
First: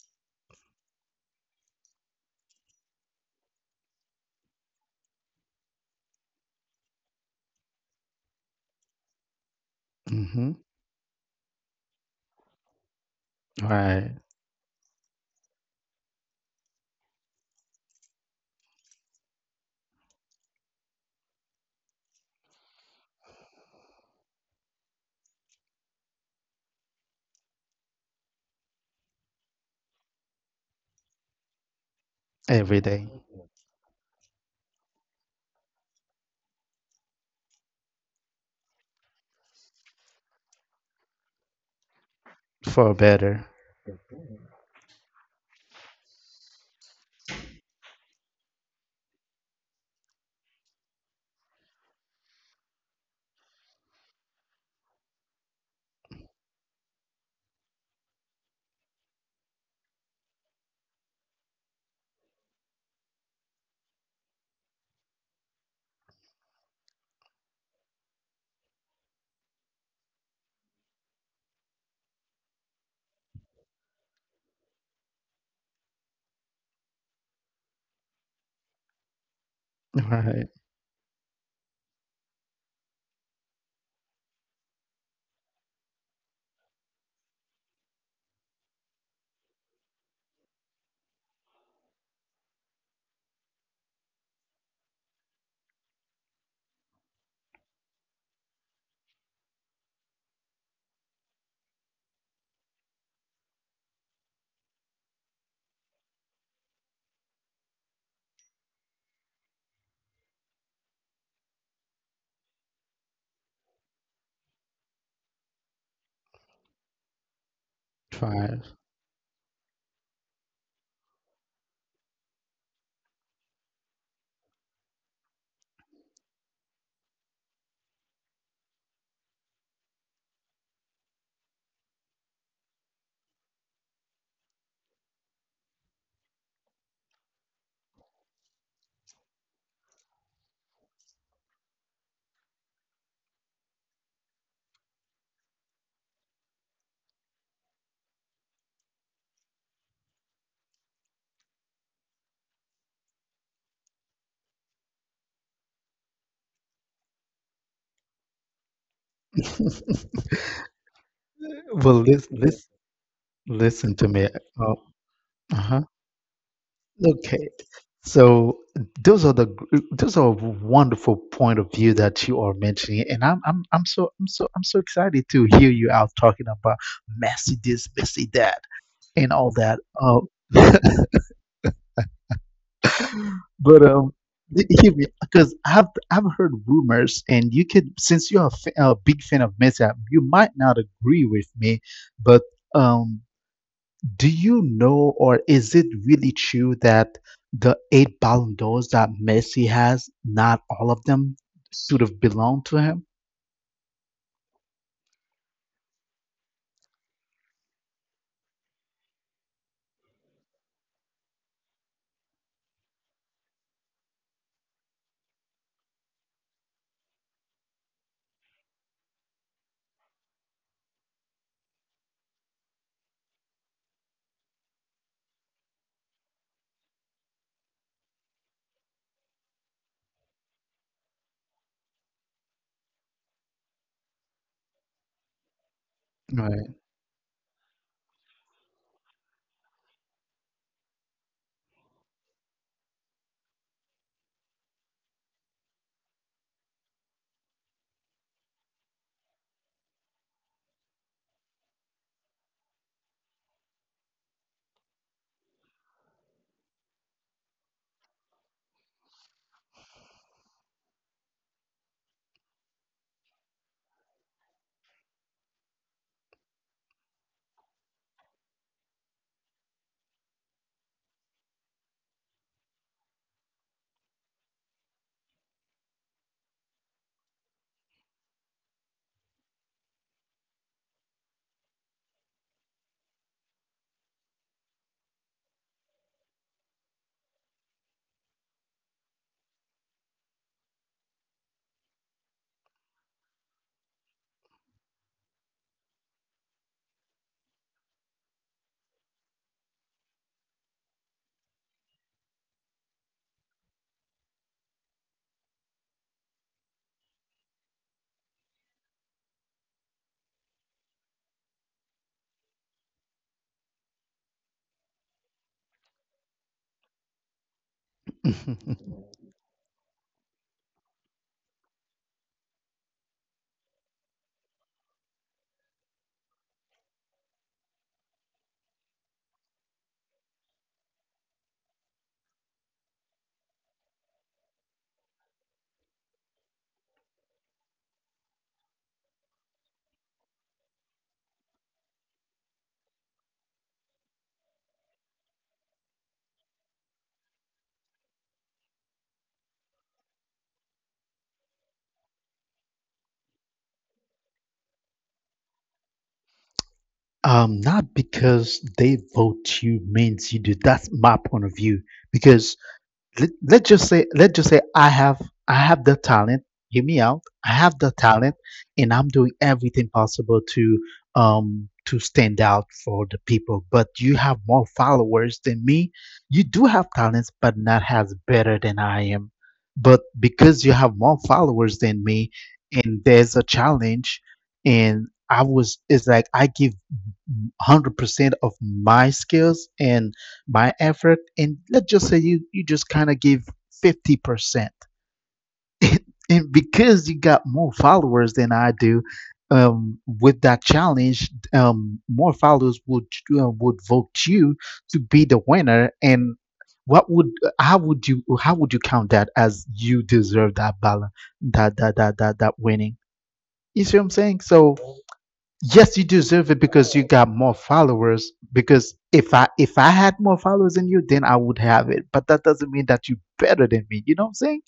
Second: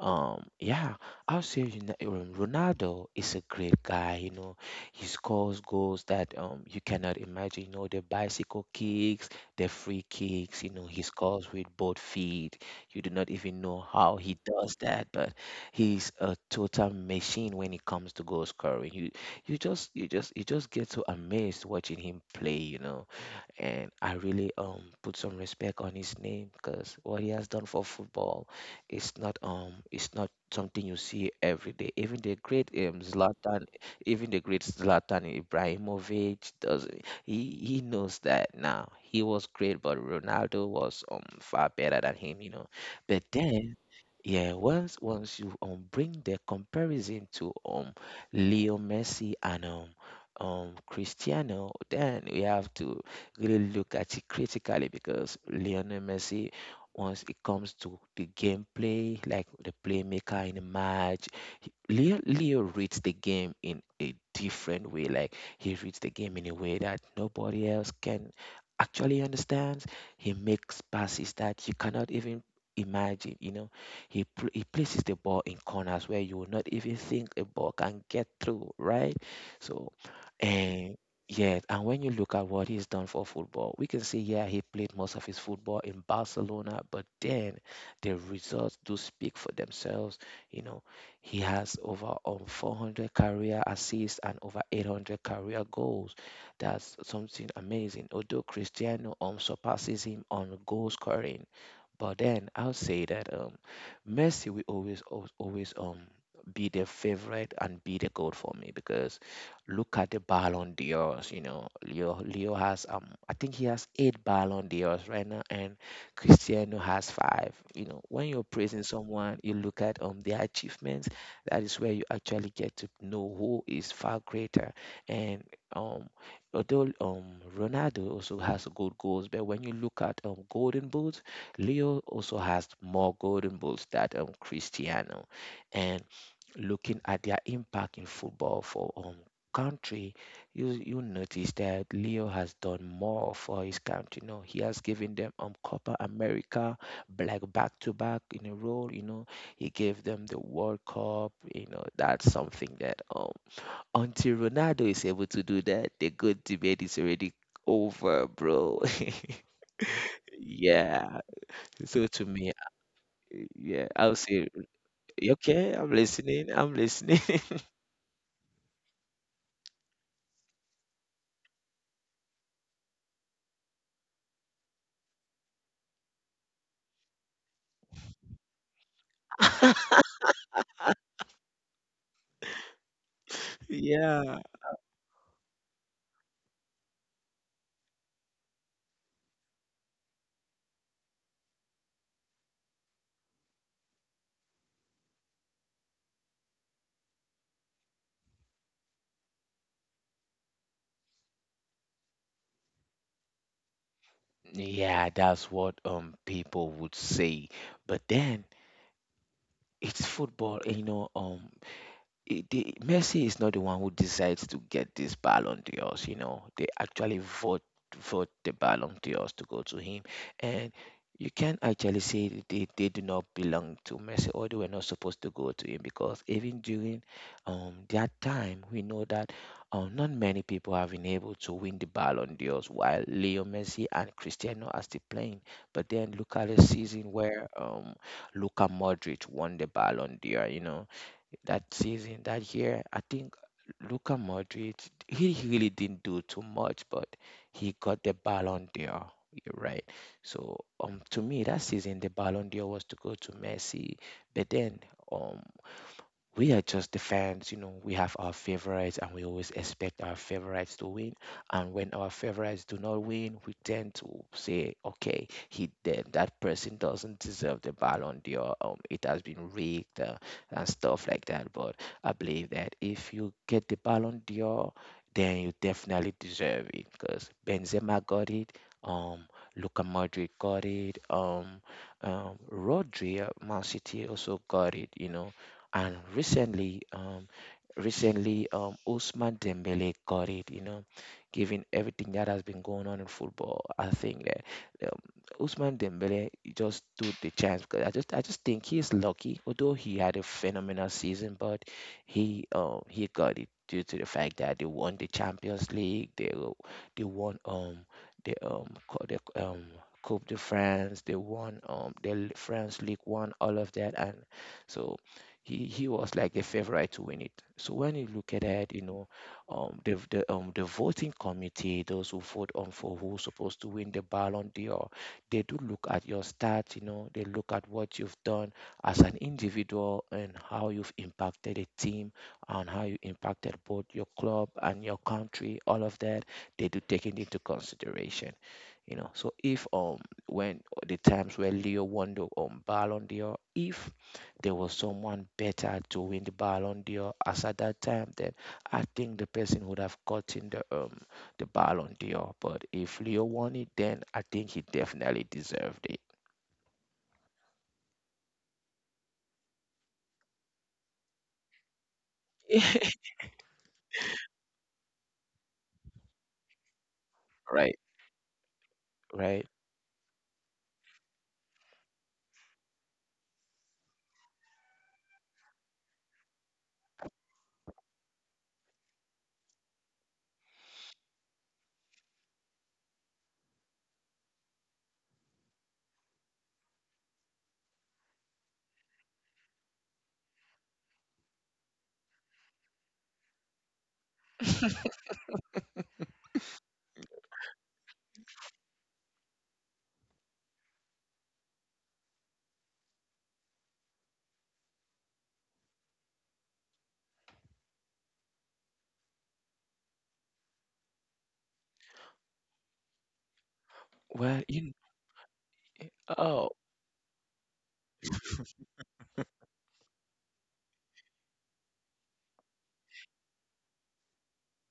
Yeah, I'll say Ronaldo is a great guy. You know, he scores goals that you cannot imagine. You know, the bicycle kicks, the free Mm-hmm. kicks. You know, he scores with both feet. You do not even know Right. how he does that, but he's a total machine when it comes to goal scoring. You just get so amazed watching him play. You know, and I really put some respect on his name because what he has done for football it's not it's not something you see every day. Even the great Every day Zlatan, even the great Zlatan Ibrahimovic does he knows that now. He was great, but Ronaldo was far better than him, you know. for But better. then, yeah, once you bring the comparison to Leo Messi and Cristiano, then we have to really look at it critically because Lionel Messi once it comes to the gameplay, like the playmaker in a match. Leo reads the game in a different way. Like he reads the game in a way that nobody else can actually understand. He makes passes that you cannot even imagine. You know, he places the ball in corners where you will not even think a ball can get through. Right, so. Right. And yes, and when you look at what he's done for football, we can see, yeah, he played most of his football in Barcelona, but then the results do speak for themselves. You know, he has over 400 career assists and over 800 career goals. That's something amazing. Although Cristiano surpasses him on goal scoring, but then I'll say that Messi will always, always, always be the favorite and be the goat for me because look at the Ballon d'Ors. You know, Leo has I think he has eight Ballon d'Ors right now, and Cristiano has five. You know, when you're Five. praising someone, you look at their achievements. That is where you actually get to know who is far greater. And um, although Ronaldo also has good goals, but when you look at Golden Boots, Leo also has more golden balls than Cristiano. And looking at their impact in football for country, you notice that Leo has done more for his country. You know, he has given them Copa America, black back to back in a row. You know, he gave them the World Cup. You know, that's something that until Ronaldo is able to do that, the good debate is already over, bro. Yeah. Well, So to listen, me, yeah, listen to I'll me. say, Oh, okay, uh-huh. I'm listening, I'm listening. Okay. So those are those are wonderful point of view that you are mentioning, and I'm so excited to hear you out talking about messy this, messy that, and all that. But Yeah. Hear me, because I've heard rumors, and you could since you're a big fan of messy, you might not agree with me, but. Um. Do you know, or is it really true that the eight Ballon d'Ors that Messi has, not all of them sort of belong to him? Yeah, that's what people would say. But then it's football, you know, it- the, Messi is not the one who decides to get this Ballon d'Ors. You know, they actually vote the Ballon d'Ors to go to him, and you can actually say that they do not belong to Messi or they were not supposed to go to him because even during that time we know that not many people have been able to win the Ballon d'Ors while Leo Messi and Cristiano are still playing. But then look at the Right. season where Luka Modric won the Ballon d'Or. You know that season, that year. I think Luka Modric, he really didn't do too much, but he got the Ballon d'Or. You're right. So to me, that season the Ballon d'Or was to go to Messi, but then um, we are just the fans, you know, we have our favorites and we always expect our favorites to win. And when our favorites do not win, we tend to say, okay, he did, that person doesn't deserve the Ballon d'Or. It has been rigged and stuff like that. But I believe that if you get the Ballon d'Or, then you definitely deserve it because Benzema got it. Um, Luka Modric got it. Rodri, at Man City also got it. You know, and recently, Usman Dembele got it. You know, given everything that has been going on in football, I think that um, Usman Dembele just took the chance because I just think he is lucky. Although he had a phenomenal season, but he got it due to the fact that they won the Champions League. They won, the, um, co- the, um. Coupe de France, they won the France League, won all of that, and so he was like a favorite to win it. So when you look at that, you know, the voting committee, those who vote on for who's supposed to win the Ballon d'Or, they do look at your stats. You know, they look at what you've done as an individual and how you've impacted a team and how you impacted both your club and your country. All of that they do take it into consideration. You know, so if when the times where Leo won the Ballon d'Or, if there was someone better to win the Ballon d'Or. As at that time, then I think the person would have gotten the Ballon d'Or. But if Leo won it, then I think he definitely deserved it, not because they vote you means you do. That's my point of view. Because let's just say I have the talent. Hear me out. I right. have the talent, and I'm doing Right? everything possible to stand out for the people. But you have more followers than me. You do have talents, but not as better than I am. But because you have more followers than me, and there's a challenge, and I was, it's like I give 100% of my skills and my effort and let's just say you just kind of give 50% and and because you got more followers than I do, with that challenge, more followers would, would vote you to be the winner. And what would how would you, how would you count that as you deserve that ballot that that that that, that winning? You see what I'm Well, saying? you So yes, you know, deserve it because you got more followers, because if I had more followers than you, then I would have it, but that doesn't mean that you're better than me. You know what I'm saying?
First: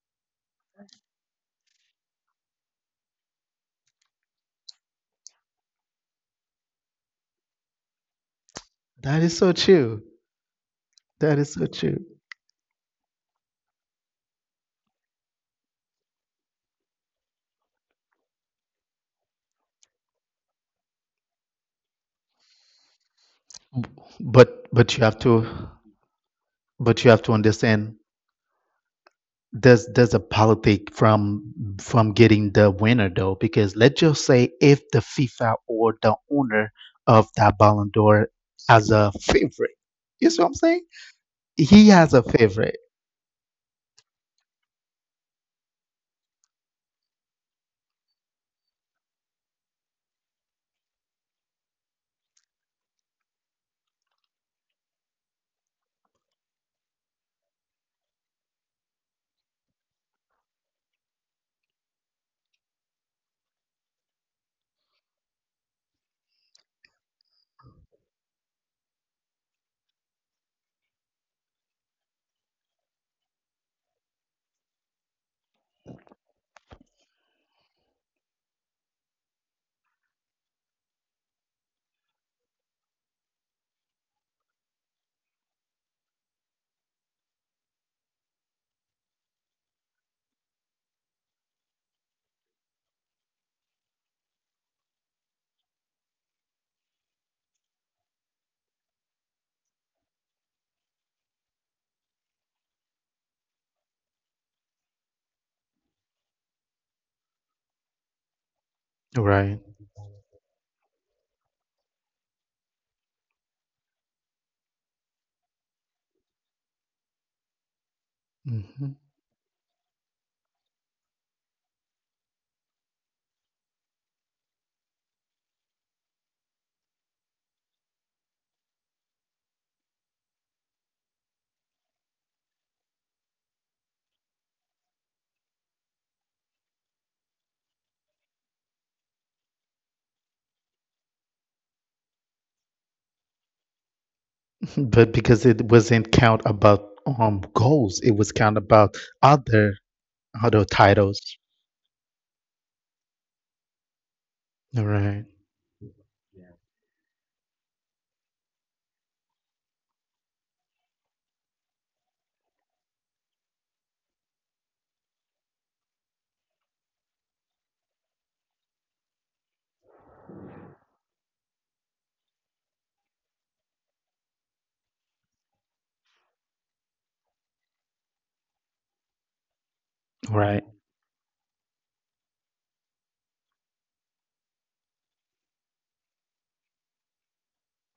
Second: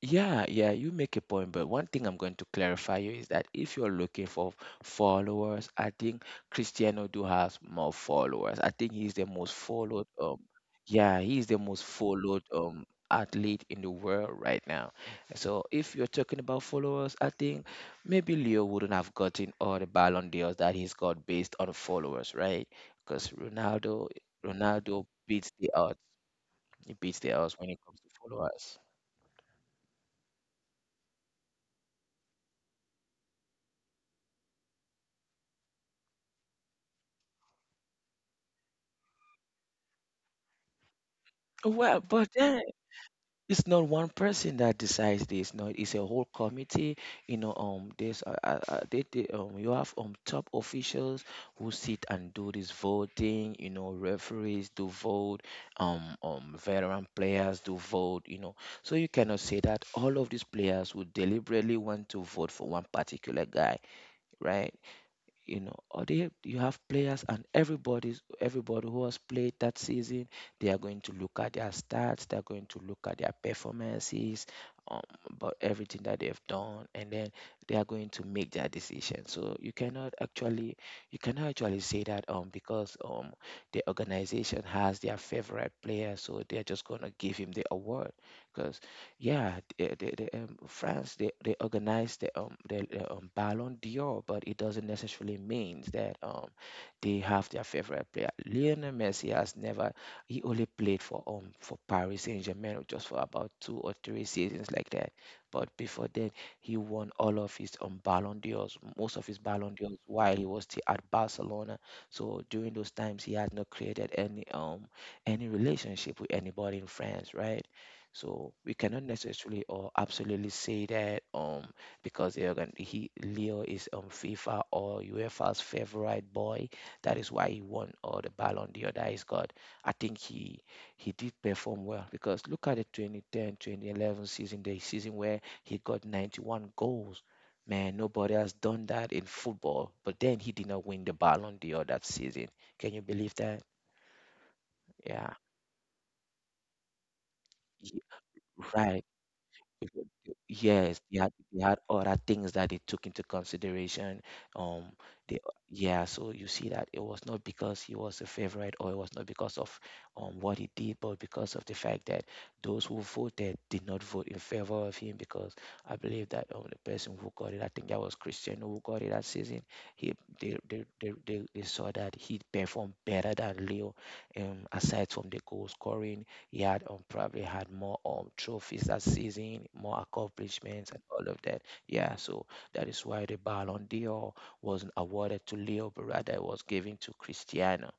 yeah, yeah, you make a point, but one thing I'm going to clarify you is that if you're looking for followers, I think Cristiano do has more followers. I think he's That the is so most true. followed yeah, That he's is the so most true. followed athlete in the world right now. So if you're talking about followers, I think maybe Leo wouldn't have gotten all the Ballon d'Ors that he's got based on followers, right? Because B- but but you Ronaldo have to, beats the odds. He but you beats have the to odds when it understand comes to followers. there's a politic from getting the winner though, because let's just say if the FIFA or the owner of that Ballon d'Or has a favorite. You see what I'm saying? He Well, has a but then favorite. it's not one person that decides this, no, it's a whole committee, you know, you have top officials who sit and do this voting, you know, referees do vote, veteran players do vote, you know, so you cannot say that all of these players would deliberately want to vote for one particular guy, right? You know, or they, you have players and everybody who has played that season, they are going to look at their stats, they're going to look at their performances, um, about everything that they've done, and then they are going to make their decision. So you cannot actually say that because the organization has their favorite player, so they're just gonna give him the award. Yeah, they organize the Ballon d'Or, but it doesn't necessarily mean that they have their favorite player. Lionel Messi has never he only played for Paris Saint-Germain just for about two or three seasons like that. But before then, he won all of his Ballon d'Ors, most of his Right. Ballon d'Ors while he was still at Barcelona. So during those times, he has not created any relationship with anybody in France, right? So we cannot necessarily or absolutely say that because they are going he Leo is FIFA or UEFA's favorite boy. That is why he won all the Ballon d'Or that he's got. I think he did perform well because look at the 2010 2011 season, the season where he got 91 goals. Man, nobody has done that in football. But then he did not win the Ballon d'Or that season. Can you believe that? But Yeah, because it wasn't count about goals, Ye- it was count about right. other other Yes, titles. They had other things that they took into consideration. Um, Right, they yeah, so you see that it was not because he was a favorite or it was not because of what he did, but because of the fact that those who voted did not vote in favor of him because I believe that the person who got it, I think that was Cristiano who got it that season. He they saw that he performed better than Leo aside from the goal scoring he had probably had more trophies that season, more right. accomplishments, and all of that. Yeah, so that is why the Ballon d'Or wasn't awarded to Leo, but rather it was given to Cristiano,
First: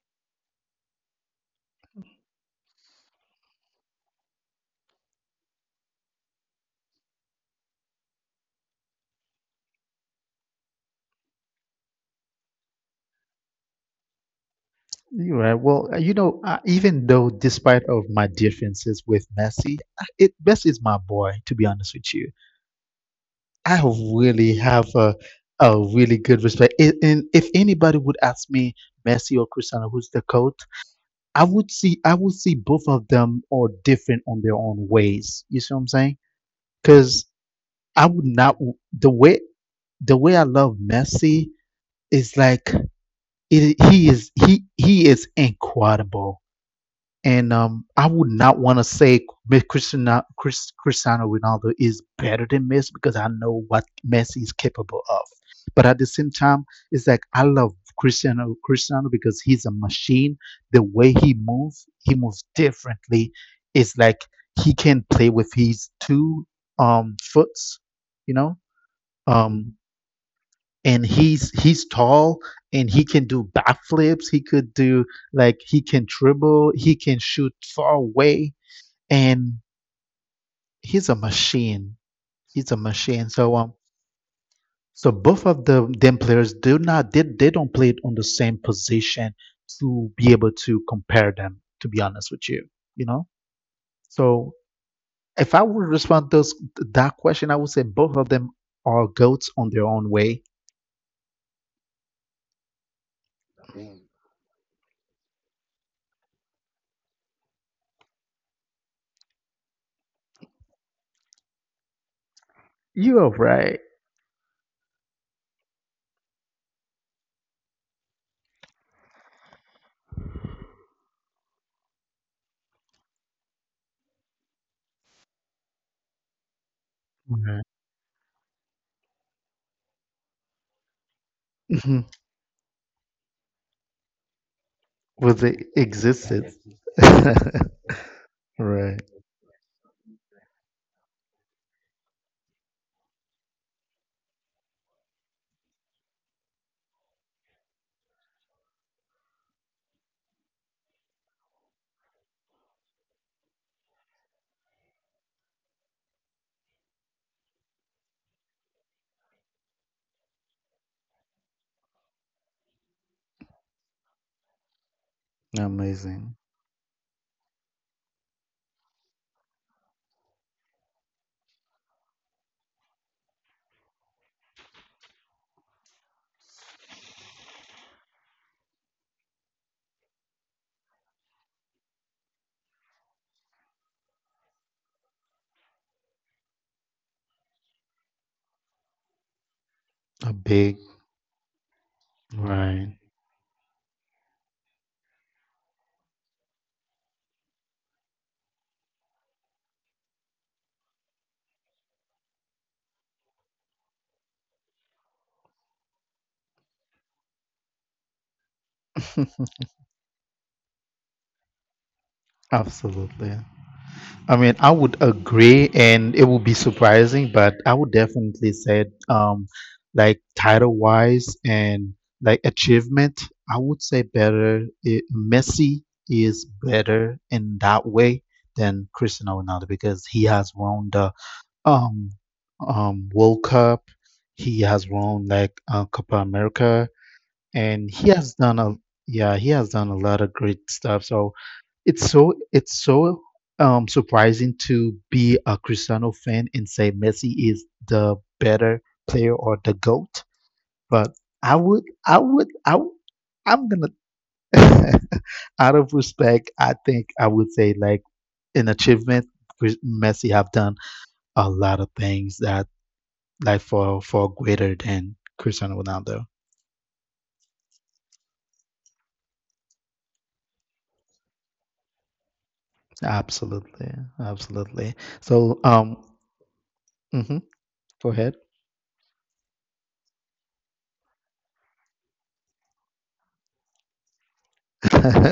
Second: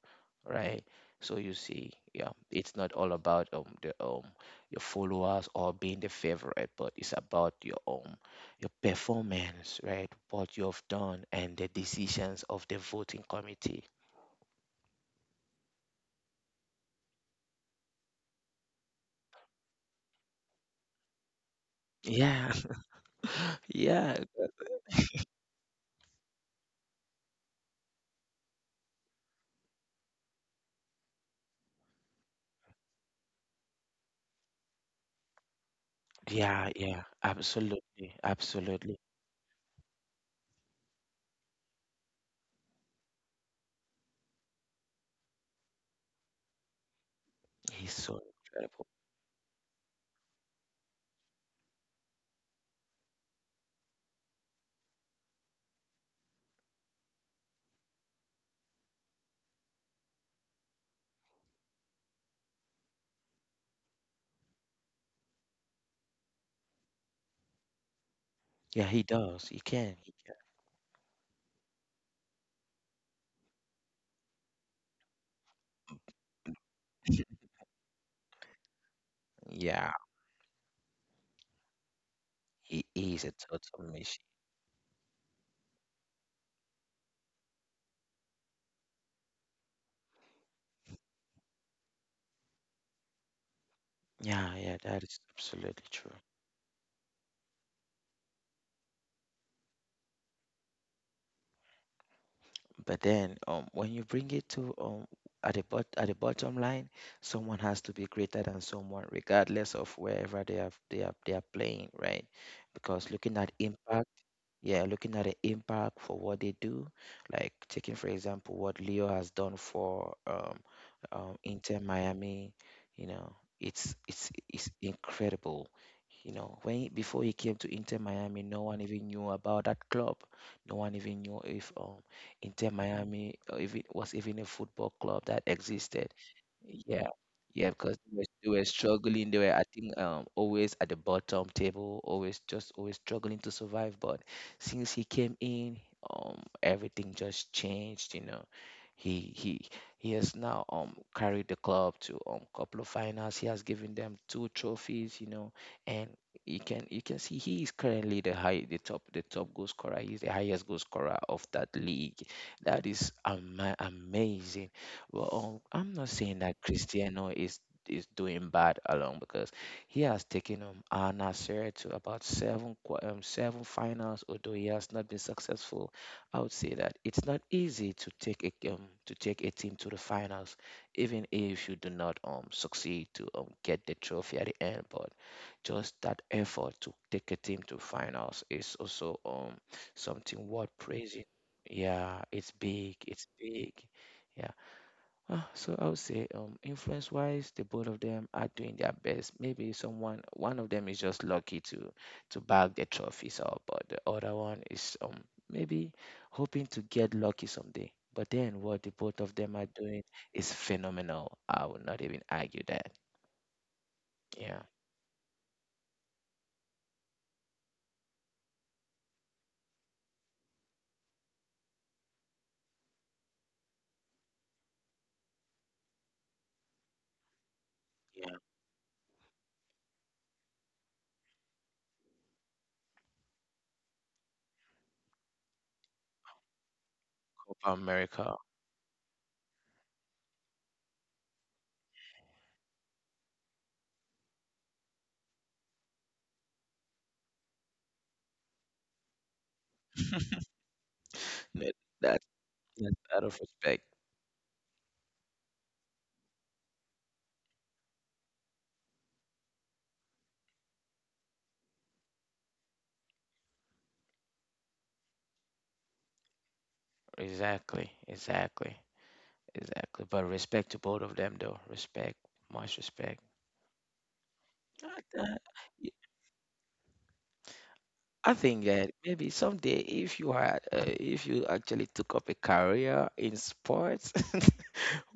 right? So you see, yeah, it's not all about the your followers or being the favorite, but it's about your performance, right? What you have done and the decisions of the voting committee. You're right. Well, you know, even though despite of my differences with Messi, I- it Messi is my boy. To be honest with you, Yeah, I yeah, really have a really good respect. And if anybody would ask me Messi or Cristiano, who's the coach, I would see both of them are different on their own ways. You see what I'm saying? yeah, yeah, absolutely, I would not, absolutely. the way the way I love Messi is like he is, he is incredible, and He's so I would not incredible. want to say Cristiano Ronaldo is better than Messi because I know what Messi is capable of, but at the same time it's like I love Cristiano because he's a machine. The way he moves differently. It's like he can play with his two foots, you know, Yeah, he does. He um can. He and he's tall, and he can do backflips. He could do Like he can dribble. He can shoot far away, and can. Yeah, he's a machine. He's a he machine. is a So total machine. so both of the them players do not, they don't play it on the same position to be able to compare them. To be honest with you, you know. So Yeah, yeah, that is if I would absolutely true. respond those that question, I would say both of them are goats on their own way. But then, when Mm. you bring it to at the bot at the bottom line, someone has to be greater than someone, regardless of wherever they are playing, right? You Because are looking at right. impact, yeah, looking at the impact for what they do, like taking for example what Leo has done for Inter Miami, you know, it's incredible. You know, before he Mhm. came to Inter Miami, no one even knew about that club. No one even knew if Inter Miami, or if it was even a football Well, club that they existed. existed. Yeah, yeah, because they were Right. struggling. They were, I think, always at the bottom table, always struggling to survive. But since he came in, everything just changed. You know, he he has now carried the club to couple of finals. He has given them 2 trophies. You know, and you can see he is currently the high the top goal scorer. He's the highest goal scorer of that league. That is amazing. Well, I'm not Amazing. saying that Cristiano is doing bad alone because he has taken Al Nassr to about 7 finals, although he has not been successful. I would say that it's not easy to take a team to the finals, even if you do not succeed to get the trophy at the end. But just that effort to take a team to finals is also A something big. worth praising. Yeah, it's Right. big. It's big. Yeah. So I would say, influence wise, the both of them are doing their best. One of them is just lucky to bag the trophies up, but the other one is maybe hoping to get lucky someday. But then what the both of them are doing is phenomenal. I would not even argue that. Absolutely. I mean, I Yeah, would agree, and it would be surprising, but I would definitely say, like title wise and like achievement, I would say better. Messi is better in that way yeah, than Cristiano Ronaldo because he has won the um World Cup. He has won like Copa America, Copa and he has America. done a, yeah, he has done a lot of great stuff. So it's so, surprising to be a Cristiano fan and say Messi is the better player or the goat. But I would That, I that would I w- that's out of I'm respect. gonna out of respect, I think I would say like an achievement Messi have done a lot of things that for greater than Cristiano Ronaldo. Exactly, exactly, exactly. But respect to both of them, though. Respect, much respect. Absolutely, absolutely. Like that. So, Y- hmm go ahead. I think that maybe someday, if you had, if you actually took up a career in sports,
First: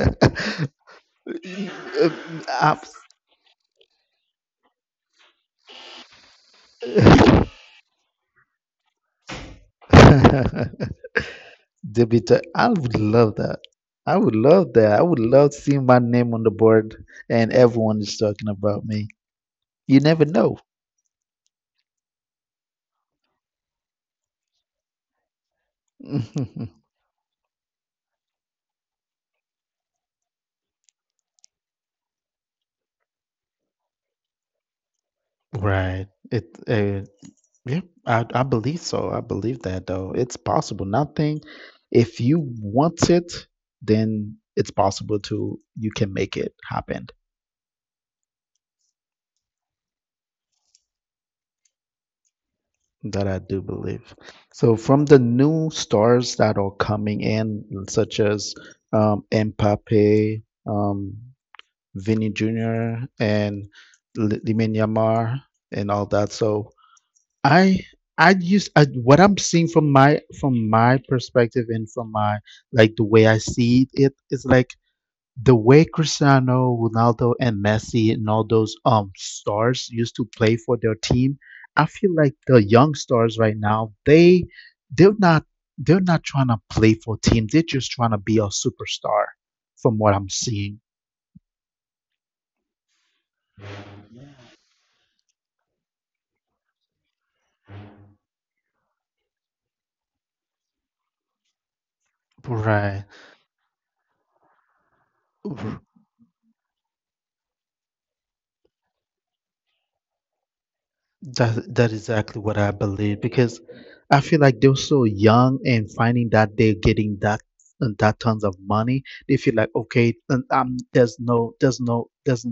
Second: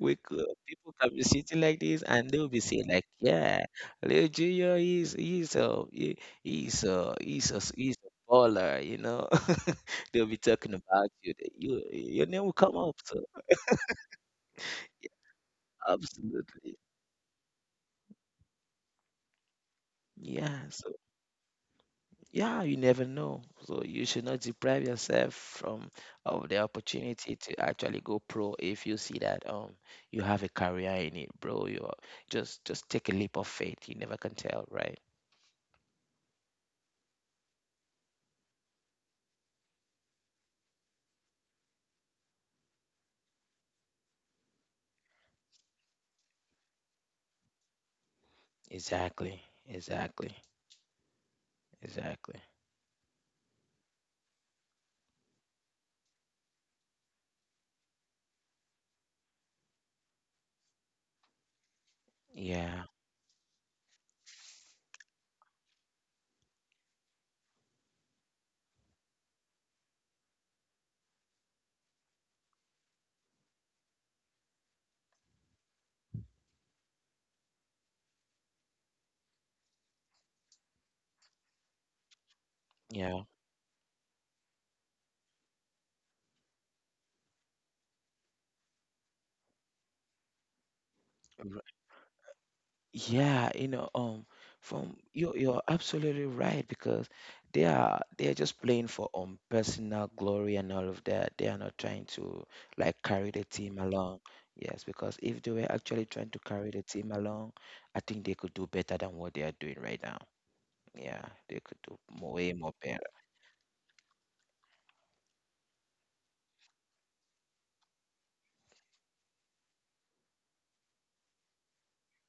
we could people can be sitting like this and they'll be saying Abs- like, "Yeah, Lil Junior is he's a he- he's a he's a he's a baller," you know. They'll be talking about you. That You, your Debuter, name will I come up. would So love that. I would love that. I would love seeing my name on the absolutely, board and everyone is talking about me. You never know. yeah. Yeah, you never know. So you should not deprive yourself from of the opportunity to actually go pro if you see that you have a career in it, bro. Just take a leap of faith. You never can tell, right? Right. It Yeah, I believe so. I believe that though. It's possible. Nothing, if you want it, then it's possible to, you can make it happen. Exactly. Exactly. Exactly. That I do believe. So from the new stars that are coming in, such as Mbappe, um, Vinny Yeah. Jr., and Lamine Yamal, and all that. So I what I'm seeing from my perspective and from my, like the way I see it, is like the way Cristiano Ronaldo and Messi and all those stars used to play for their team. I feel like the young stars right Yeah. now, they're not they're not trying to play for teams. They're just trying to be a superstar, from what I'm seeing. Yeah, you know, you're absolutely right because they are just playing for personal glory and all of that. They are not trying to Right. like carry the team along. Yes, because if they were actually trying to carry the team along, I think they could do better than what they are doing right now. Yeah, That, that they is could do exactly what more, I way more believe better. because I feel like they're so young and finding that they're getting that, that tons of money. They feel like okay, there's no, there's no there's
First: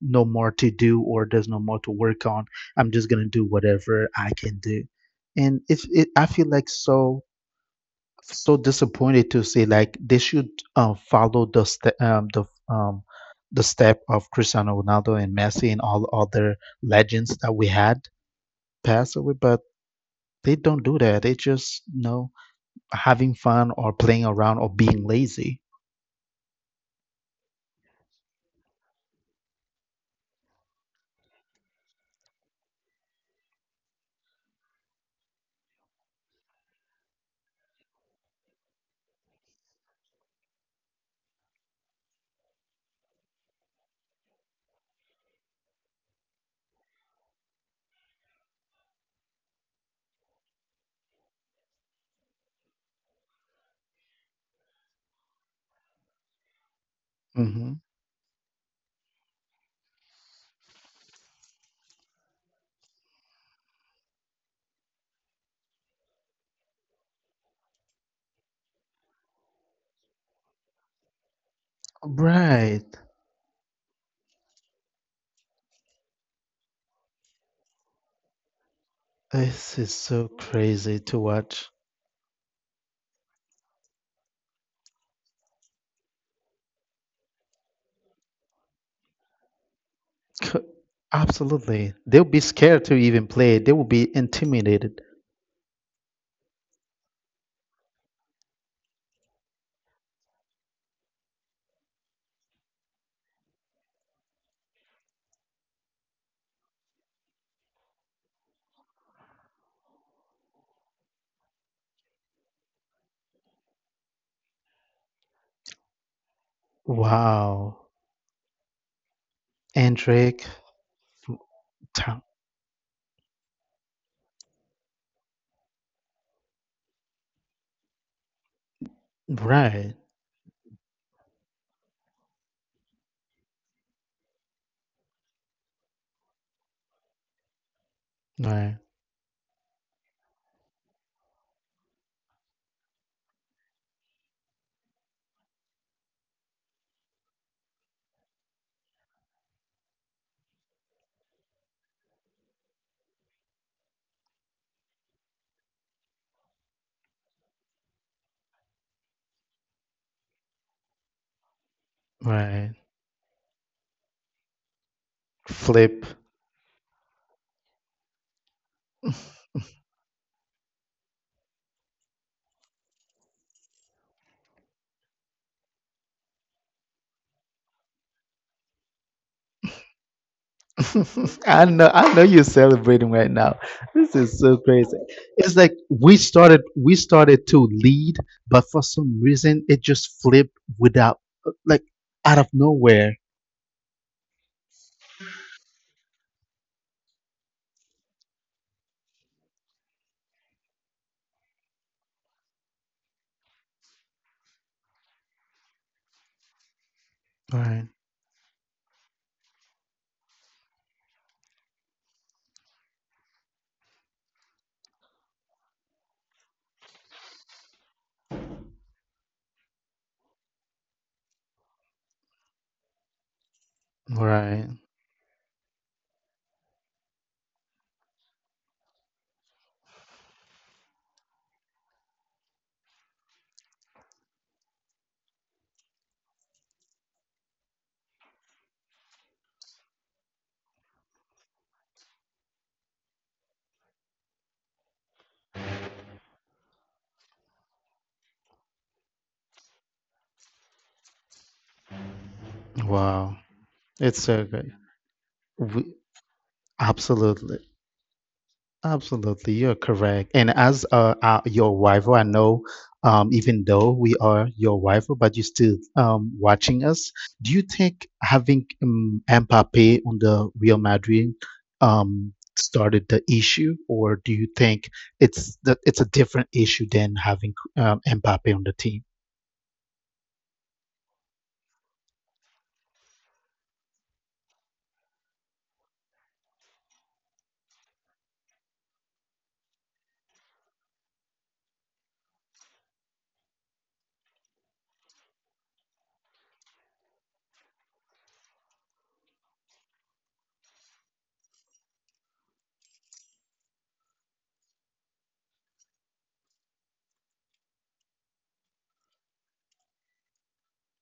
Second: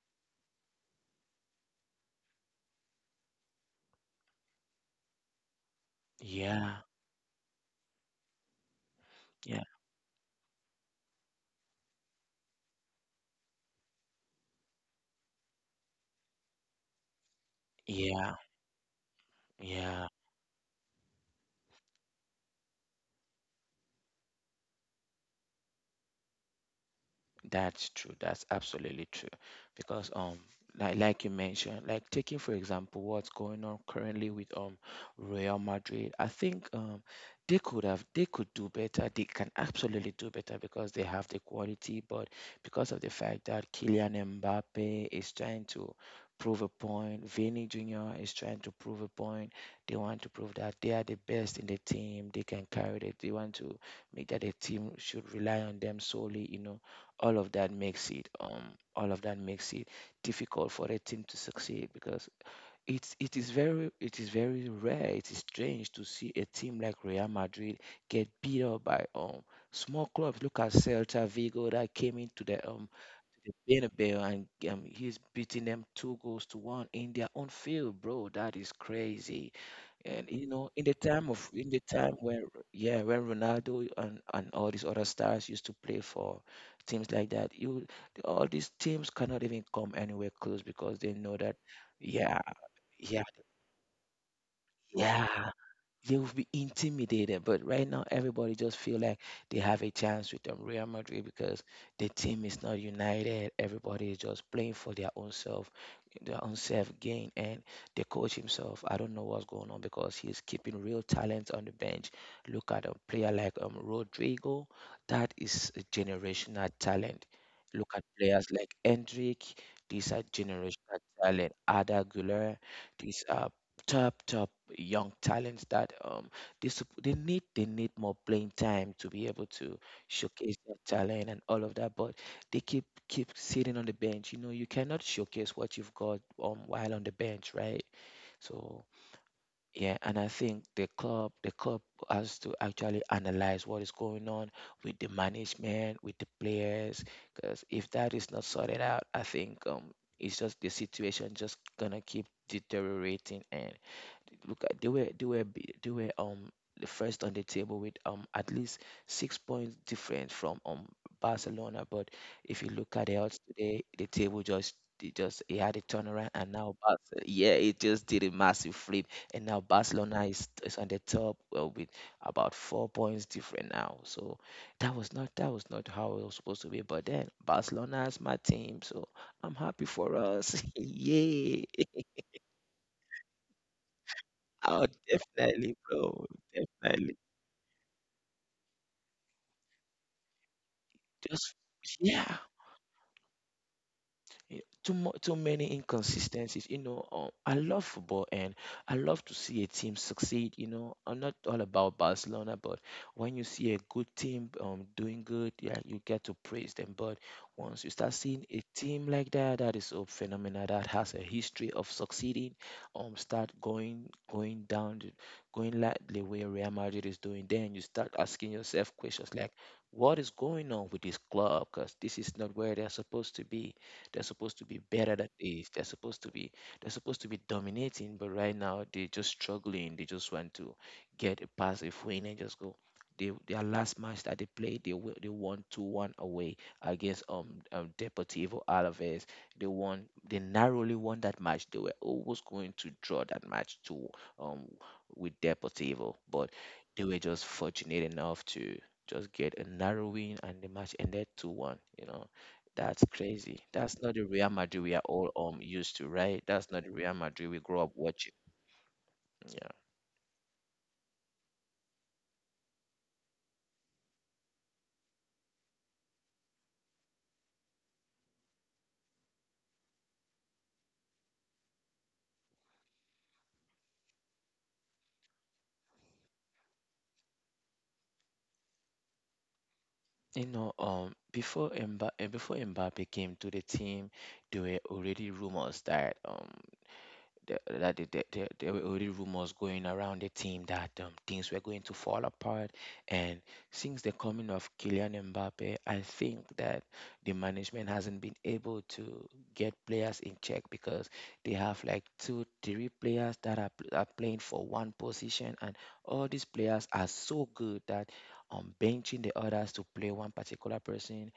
no more to do or there's no more to work on. I'm just gonna do whatever I can do, and I feel like Yeah, so disappointed to yeah, say like they should follow the the step of Cristiano Ronaldo and Messi and all other legends that we had yeah, pass away, but yeah. they don't do that. They just, having fun or playing around or being lazy. That's true. That's absolutely true. Because like you mentioned, like taking for example what's going on currently with Real Madrid, I think they could do better. They can absolutely do better because they have the quality, but because of the fact that Kylian Mbappe is trying to prove a point, Vinny Jr. is trying to prove a point. They want to prove that they are the best in the team. They can carry it. They want to make that the team should rely on them solely, you know, all of that makes hmm it um all of that makes it difficult for a team to succeed because it is very rare, it is strange to see a team like Real Madrid get beat up by small clubs. Look at Celta Vigo that came into Right. the Bernabeu and he's beating them 2-1 in their own field, bro, that is crazy. This And is you so know, in the time crazy of to in the watch. time where yeah, when Ronaldo and all these other stars used to play for teams like that, you all these teams cannot even come anywhere close C- because they know that Absolutely. yeah, They'll be scared yeah, to even play. They will be intimidated. yeah, they will be intimidated, but right now everybody just feel like they have a chance with Real Madrid because the team is not united. Everybody is just playing for their own self gain, and the coach himself. I don't know what's going on because he's keeping real talent on the bench. Look at a player like Rodrigo, that is a generational talent. Look at Wow. players like Hendrik, these are Andrick. generational talent. Ada Güler, Ta- these are top top young talents that they need more playing time to be able to Right. showcase their talent and all of that, but they keep sitting on the bench. You know, you cannot showcase what you've got while on the bench, right? So Right. yeah, and I think the club has to actually analyze what is going on with the management, with the players, because if that is not sorted out, I think um, it's just the situation just gonna keep deteriorating. And look at, they were the first on the table with at least six points difference from Barcelona. But if you look at Right. the odds today, the table just, it had a turnaround, Flip. and now Barcelona, yeah, it just did a massive flip, and now is on the top, with about four points different now. So that was not how it was supposed to be. But then Barcelona is my team, so I'm happy for us. Yay! I know you're celebrating right now. This is Oh, so crazy. definitely, It's like bro. Definitely. we started to lead, but for some reason it just flipped without, Just like, yeah. out of nowhere. Too many inconsistencies. You know, I love football, and I love to see a team succeed. You know, I'm not all about Barcelona, but when you see a good team doing good, yeah, you get to praise them. But once you start Right, seeing a team like that, that is so phenomenal, that has a history of succeeding, start going down, going like the way Real Madrid is doing, then you start asking yourself questions like, what is going on with this club? Because this is not where they're supposed to be. They're supposed to be right. better than this. They're supposed to be dominating, but right now they're just struggling. They just want to get a pass, a win, and just go. Their last match that they played, they won 2-1 away against Deportivo Alaves. They narrowly won that match. They were almost going to draw that match to um with Deportivo, but they were just fortunate enough to just get a narrow win, and the match ended 2-1, you know. That's crazy. Wow, That's not the Real it's so Madrid we are good. all used to, We, right? That's not the Real Madrid we grew up absolutely. watching. Yeah. Absolutely, you're correct. And as your rival, I know, even though we are your rival, but you're still watching us. Do you think having Mbappe on the Real Madrid um, started the issue, or do you think it's a different issue than having Mbappe on the team? You know, before Mbappe came to the team, there were already rumors that there were already rumors going around the team that things were going to fall apart. And since the coming of Kylian Mbappe, I think that the management hasn't been able to get players in check because they have like 2, 3 players that are playing for one position, and all these players are so good that benching the others to play one particular person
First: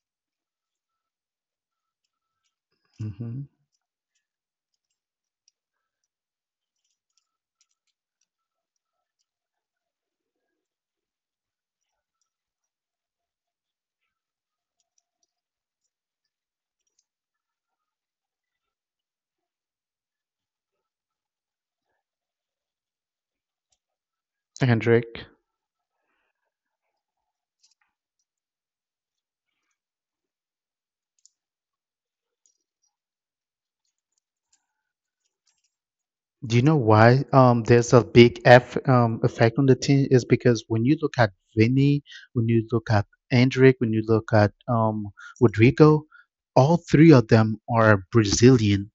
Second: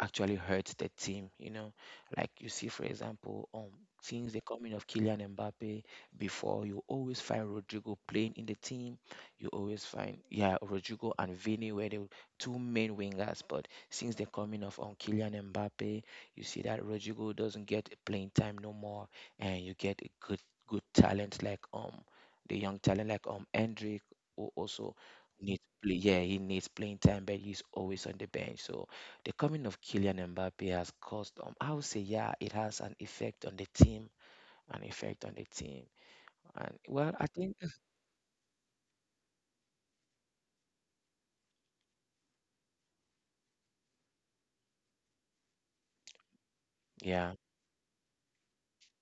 actually hurts the team. You know, like you see, for hmm example, since the coming of Kylian Mbappe, before you always find Rodrigo playing in the team. You always find, yeah, Rodrigo and Vini were the two main wingers, but since the coming of Kylian Mbappe, you see that Rodrigo doesn't get playing time no more, and you get a good talent like the young talent like Hendrik who also Hendrik. needs play. Yeah, he needs playing time, but he's always on the bench. So the coming of Kylian Mbappe has caused, I would say, yeah, it has an effect on the team, an effect on the team. Do you And know well, why I think, there's a big effect on the team? Is because when you look at Vinny, when you look at Endrick, when you look at Rodrigo, all three of yeah, them are Brazilian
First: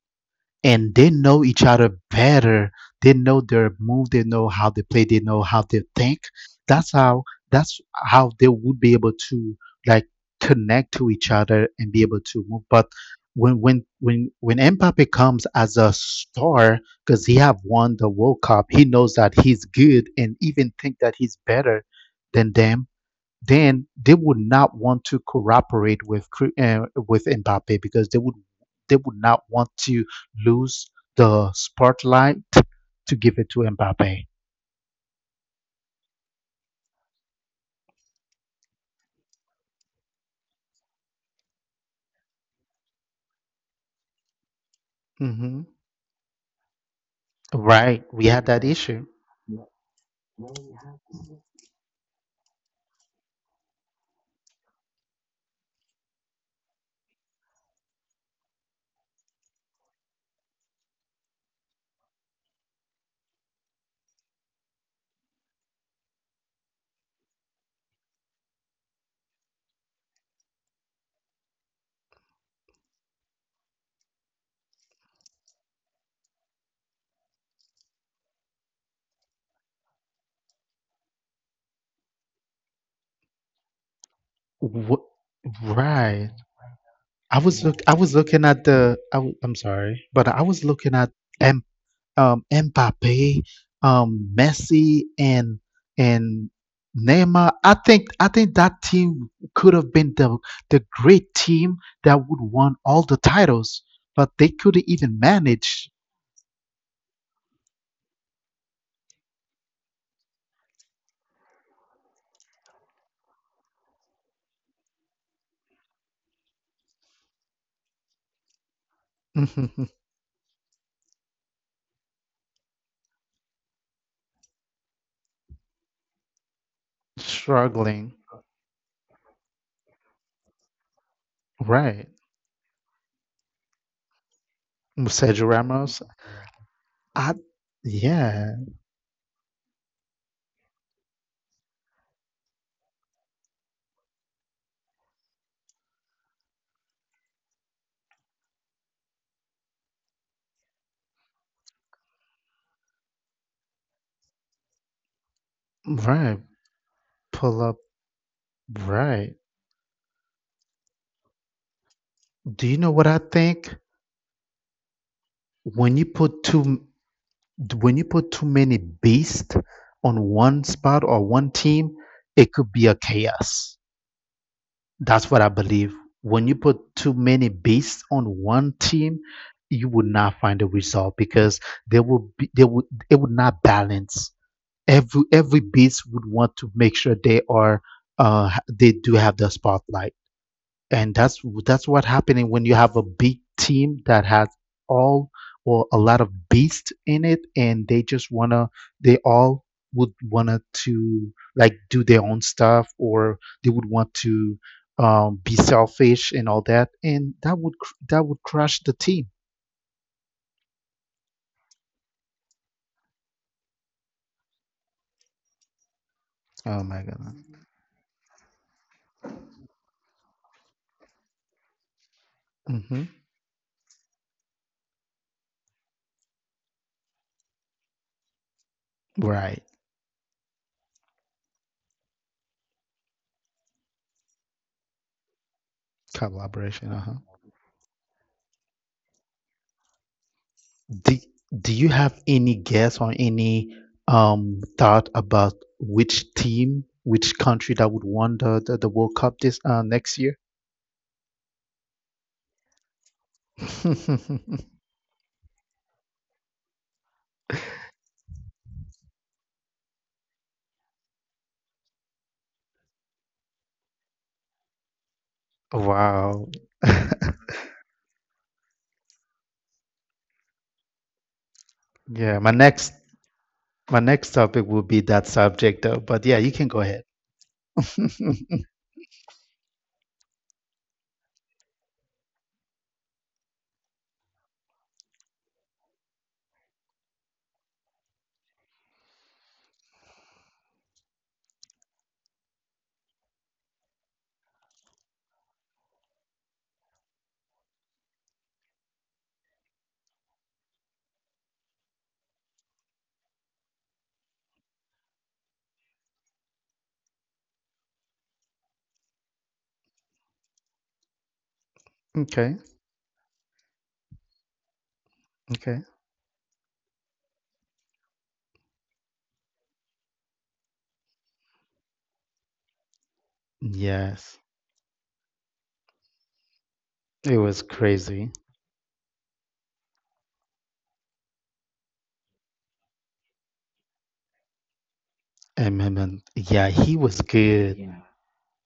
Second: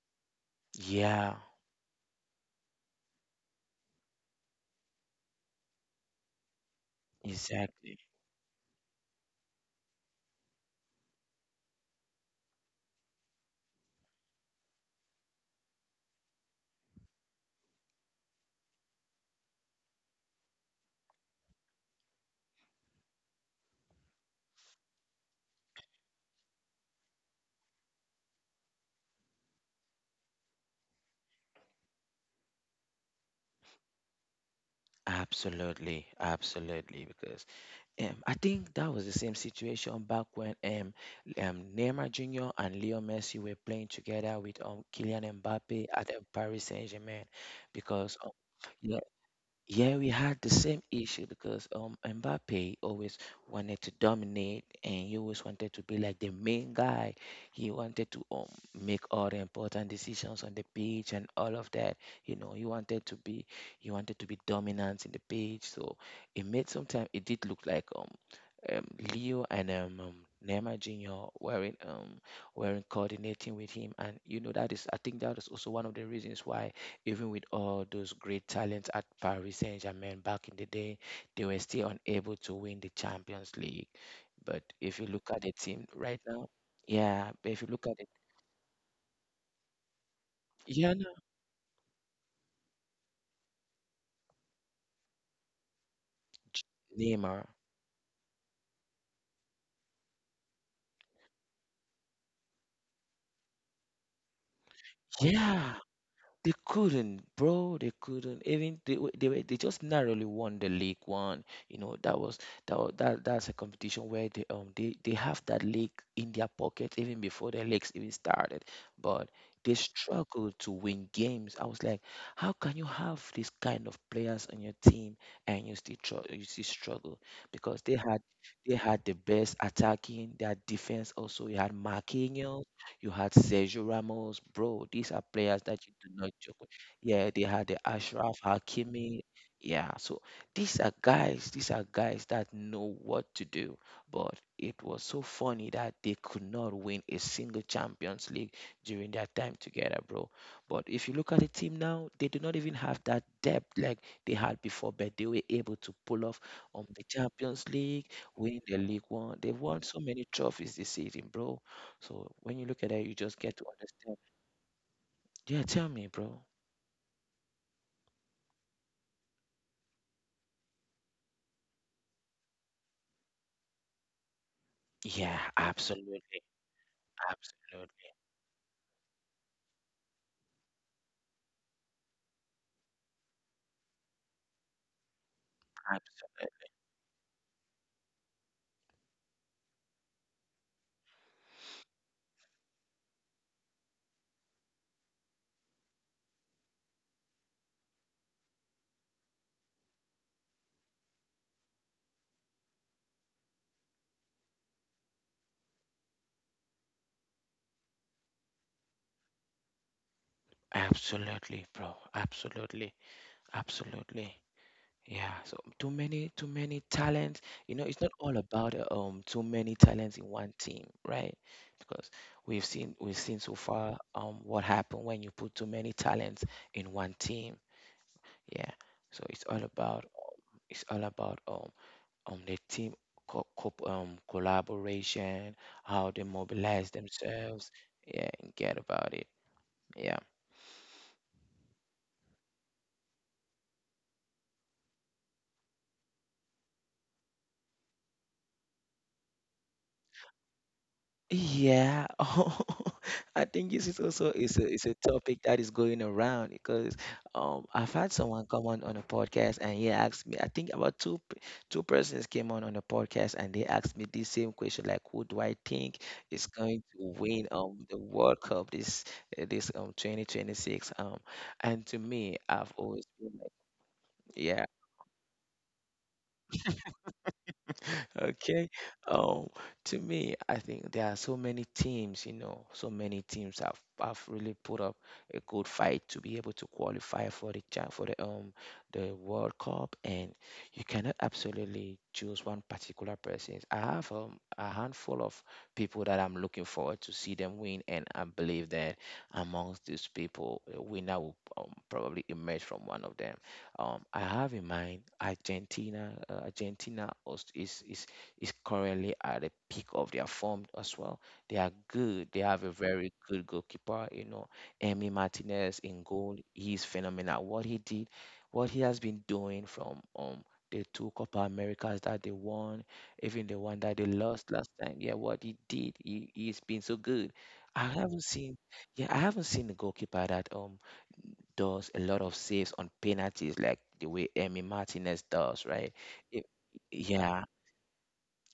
and they yeah, know each other better. They know their move. They know how they play. They know how they think. That's how that's exactly. how they would be able to like connect to each other and be able to move. But when Mbappe comes as a star because he have won the World Cup, he knows that he's good and even think that he's better than them, then they would not want to cooperate with with Mbappe because they would not want to lose the spotlight to give it to Mbappe. Absolutely, absolutely. Because I think that was the same situation back when Neymar Jr. and Leo Messi were playing together with Kylian hmm Mbappe at Paris Saint-Germain. Right, Because we had that issue. Yeah, we had the same issue because Mbappe always wanted to dominate and he always wanted to be like the main guy. He wanted to make all the important decisions on the pitch and all of that. You know, he wanted to be dominant in the pitch. So it made sometimes it did look like um, Leo and Neymar Jr. Wearing coordinating with him, and you know that is I think that is also one of the reasons why even with all those great talents at Paris Saint Germain back in the day, they were still unable to win the Champions League. But if Wh- you look at the team right Right. now, yeah, but if you look at it, I'm sorry, but I was looking yeah, at no, Mbappe, Messi, and Neymar, Neymar. I think that team could have been the great team that would won all the titles, but they couldn't even yeah, manage. they couldn't, bro. They couldn't. Even they just narrowly won the league one. You know that was that's a competition where they have that league in their pocket even before the leagues even started. But they struggled to win games. I was like, how can you have this kind of players on your team and you still you still struggle? Because they Struggling, had they had the best attacking, their defense also. You had right? Marquinhos. You had Sergio Ramos, bro. These Sergio are players Ramos. that you do not joke with. I Yeah, they had the yeah, Ashraf Hakimi. Yeah, so these are guys that know what to do. But it was so funny that they could not win a single Champions League during their time together, bro. But if you look at the team now, they do not even have that depth like they had before, but they were able to right. pull off on the Pull up, Champions League, winning the League right. One. They've won so many trophies this season, bro. So Do you when you know look what at I it, you just think? get to understand. Yeah, When you tell me, bro. When you put too many beasts on one spot or one team, it could be a chaos. That's what I Yeah, believe. When you absolutely, put too many beasts on absolutely, one team, you would not find a result because there will be there would it would not balance. Every beast would want to absolutely, make sure they are they do have the spotlight, and that's what happening when you have a big team that has all or a lot of beasts in it and they just wanna they all would wanna to like do their own stuff, or they would want to be selfish and all that, and that would that would crush the team. absolutely, bro, absolutely, absolutely. Yeah, so too Oh my many god talents. You know, it's not all about too many talents in one team, right? Because we've hmm seen we've seen so far what happened when you put too many talents in one team. Yeah, so right. It's all about their team collaboration, how they Collaboration. mobilize Uh-huh. themselves. Yeah, and get about it. Yeah. Do, do you have any guess or any thought about which country that would won the World Cup this next year? Yeah, I think this is also is a topic that is going around because I've had someone come on a podcast and he asked me I think about two persons came on a podcast and they asked me the same question like who do I think Wow. is going to win the World Cup this 2026 and to Yeah, me I've always been. my next topic Yeah, will be that subject though, but yeah, you can go ahead. okay. Um, to me, I think there are so many teams, you know, so many teams have really put up a good fight to be able to qualify for the the World Cup, and you cannot absolutely choose one particular person. I have a handful of people that I'm looking forward to see them win, and I believe that amongst these people, a winner will probably emerge from one of them. I have in mind Argentina. Is currently at the peak of their form as well. They are good. They Okay, have a very good goalkeeper, you know. Emi okay. Martinez in goal, he's phenomenal. What he did, what he has been doing from the two Copa Americas that they won, even the one that they Yes, lost last time. Yeah, what he did, he's been so it good. was I crazy. haven't seen, yeah, I haven't seen a goalkeeper that does a lot of saves on penalties like the way Emi Martinez does, right? It- Yeah, he was yeah, good.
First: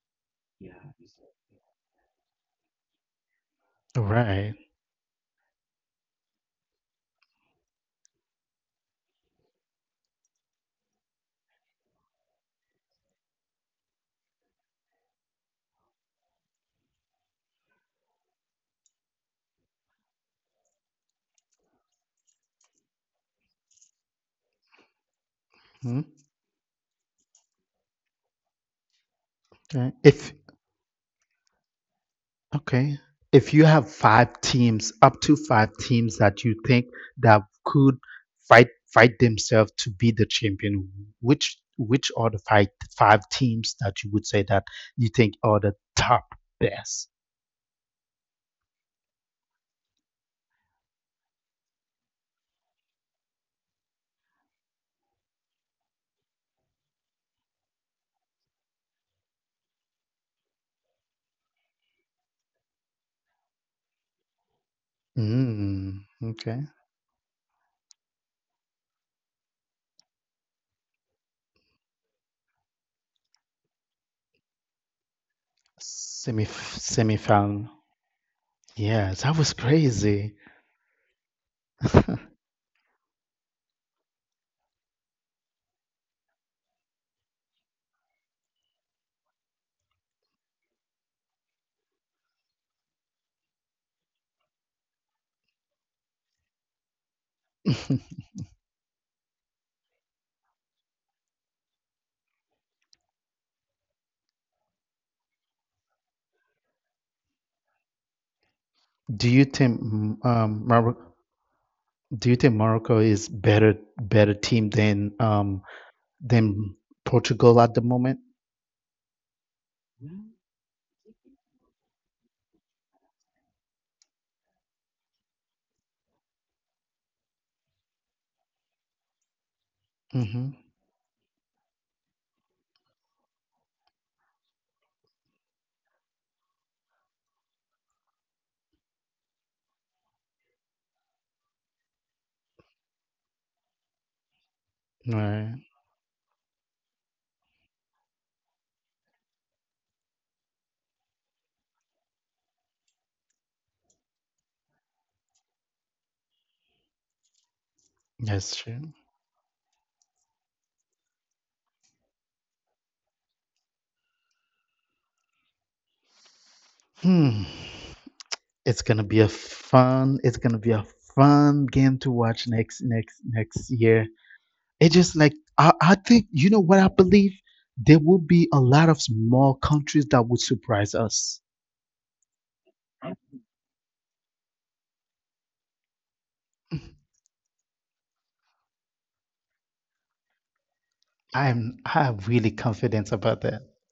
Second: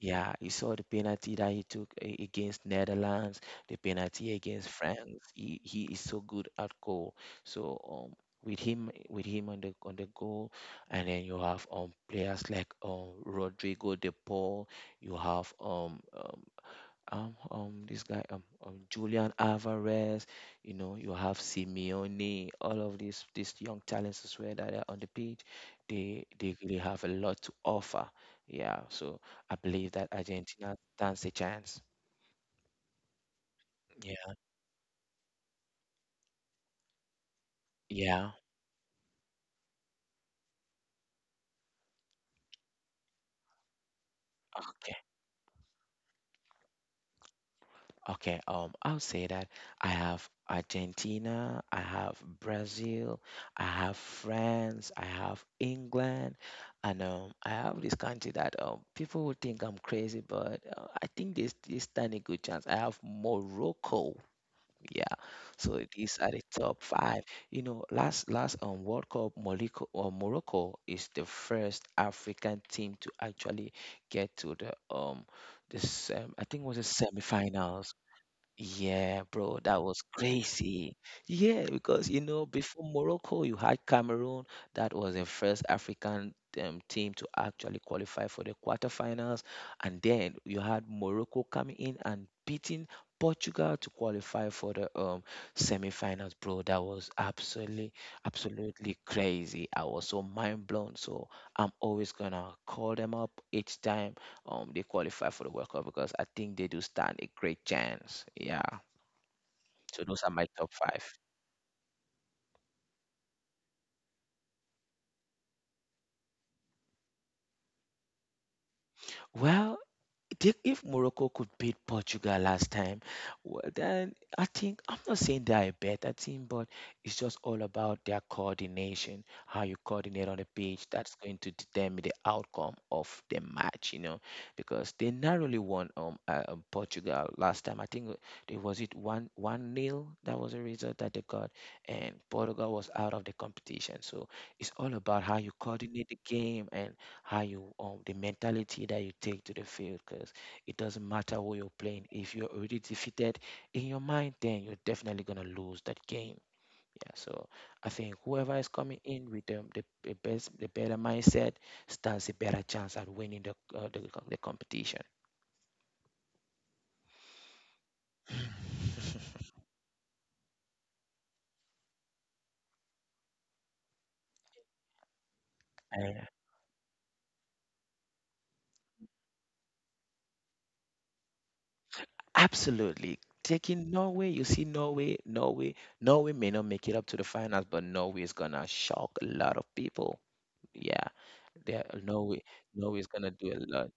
yeah, you saw the penalty that he against Netherlands, the penalty Right. against France. He is so good at goal. So with him on the goal, and then you have players like Rodrigo De Paul. You have this guy Julian Alvarez, you know, you have Simeone, all of these young talents as well that are on the pitch. Mm, They really have a lot to offer. Yeah, so I okay. believe that If Argentina stands a chance. Okay. If you have Yeah. five teams, up to five teams that you think that could Yeah. Fight themselves to be the champion, which are the five teams that you would say that Yeah. you think are the top best? Okay, I'll say that I have Argentina, I have Brazil, I have France, I have England, and I have this country that people would think I'm crazy, but I think there's this stand a good chance. I have Morocco, yeah. So Mm, these are the okay. top five. You know, last World Cup, Morocco is the first African team to actually get to the this Semi I think it was the semifinal. semifinals. Yes, Yeah, that was bro, that was crazy. crazy. Yeah, because you know, before Morocco, you had Cameroon. That was the first African team to actually qualify for the quarterfinals. And then you had Morocco coming in and beating Portugal to qualify for the semifinals, bro. That was absolutely, absolutely crazy. I was so mind blown. So I'm always gonna call them up each time they qualify for the World Cup because I think they do stand a great chance. Yeah. Do you think So those are my top five. Morocco, do you think Morocco is better team than than Portugal at the moment? Well, Dick, if Morocco could beat Portugal last time, well, then I think I'm not saying they're a better team, but it's just all about their coordination, how you coordinate on the Mm-hmm. pitch. That's going to determine the outcome of the match, you know, because they narrowly won Portugal last time. I think it was it one one nil. That was the result that they got, and Portugal was out of the competition. So it's all about how you Right. coordinate the game and how you the mentality that you take to the field because it doesn't matter who you're playing. If you're already defeated in your mind, then you're definitely gonna lose that game. Yeah, so I think That's whoever is true. coming in with the best the better mindset stands a better chance at winning the the competition. Hmm. It's gonna be a fun game to watch next year. It just like I And think you know what I believe. There will be a lot of small countries that would surprise us. absolutely, taking Norway, you see, Norway may not make it up to the finals, but Norway is gonna shock a lot of people. Yeah, they I'm norway really norway is confident gonna about do a that. lot.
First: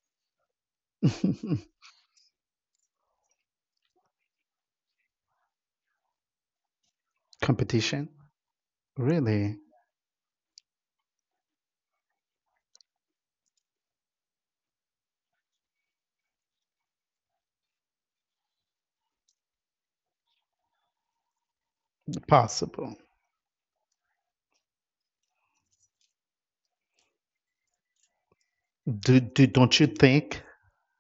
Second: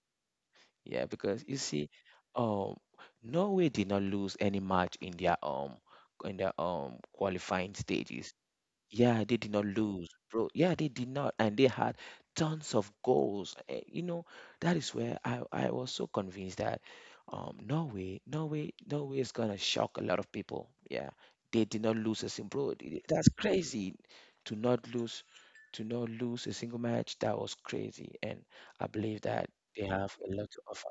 Yeah, because you see, um, Norway did not lose any match in their qualifying Competition stages. Yeah, they did really not lose, bro. Yeah, they did not, and they had tons of goals. Eh, you know, that is where I was so convinced that Norway is gonna shock a lot of people. Yeah, they did not lose a single. possible. Bro, that's crazy to not lose a single match. That was crazy, and I Do believe do that don't you they have a think? lot to offer.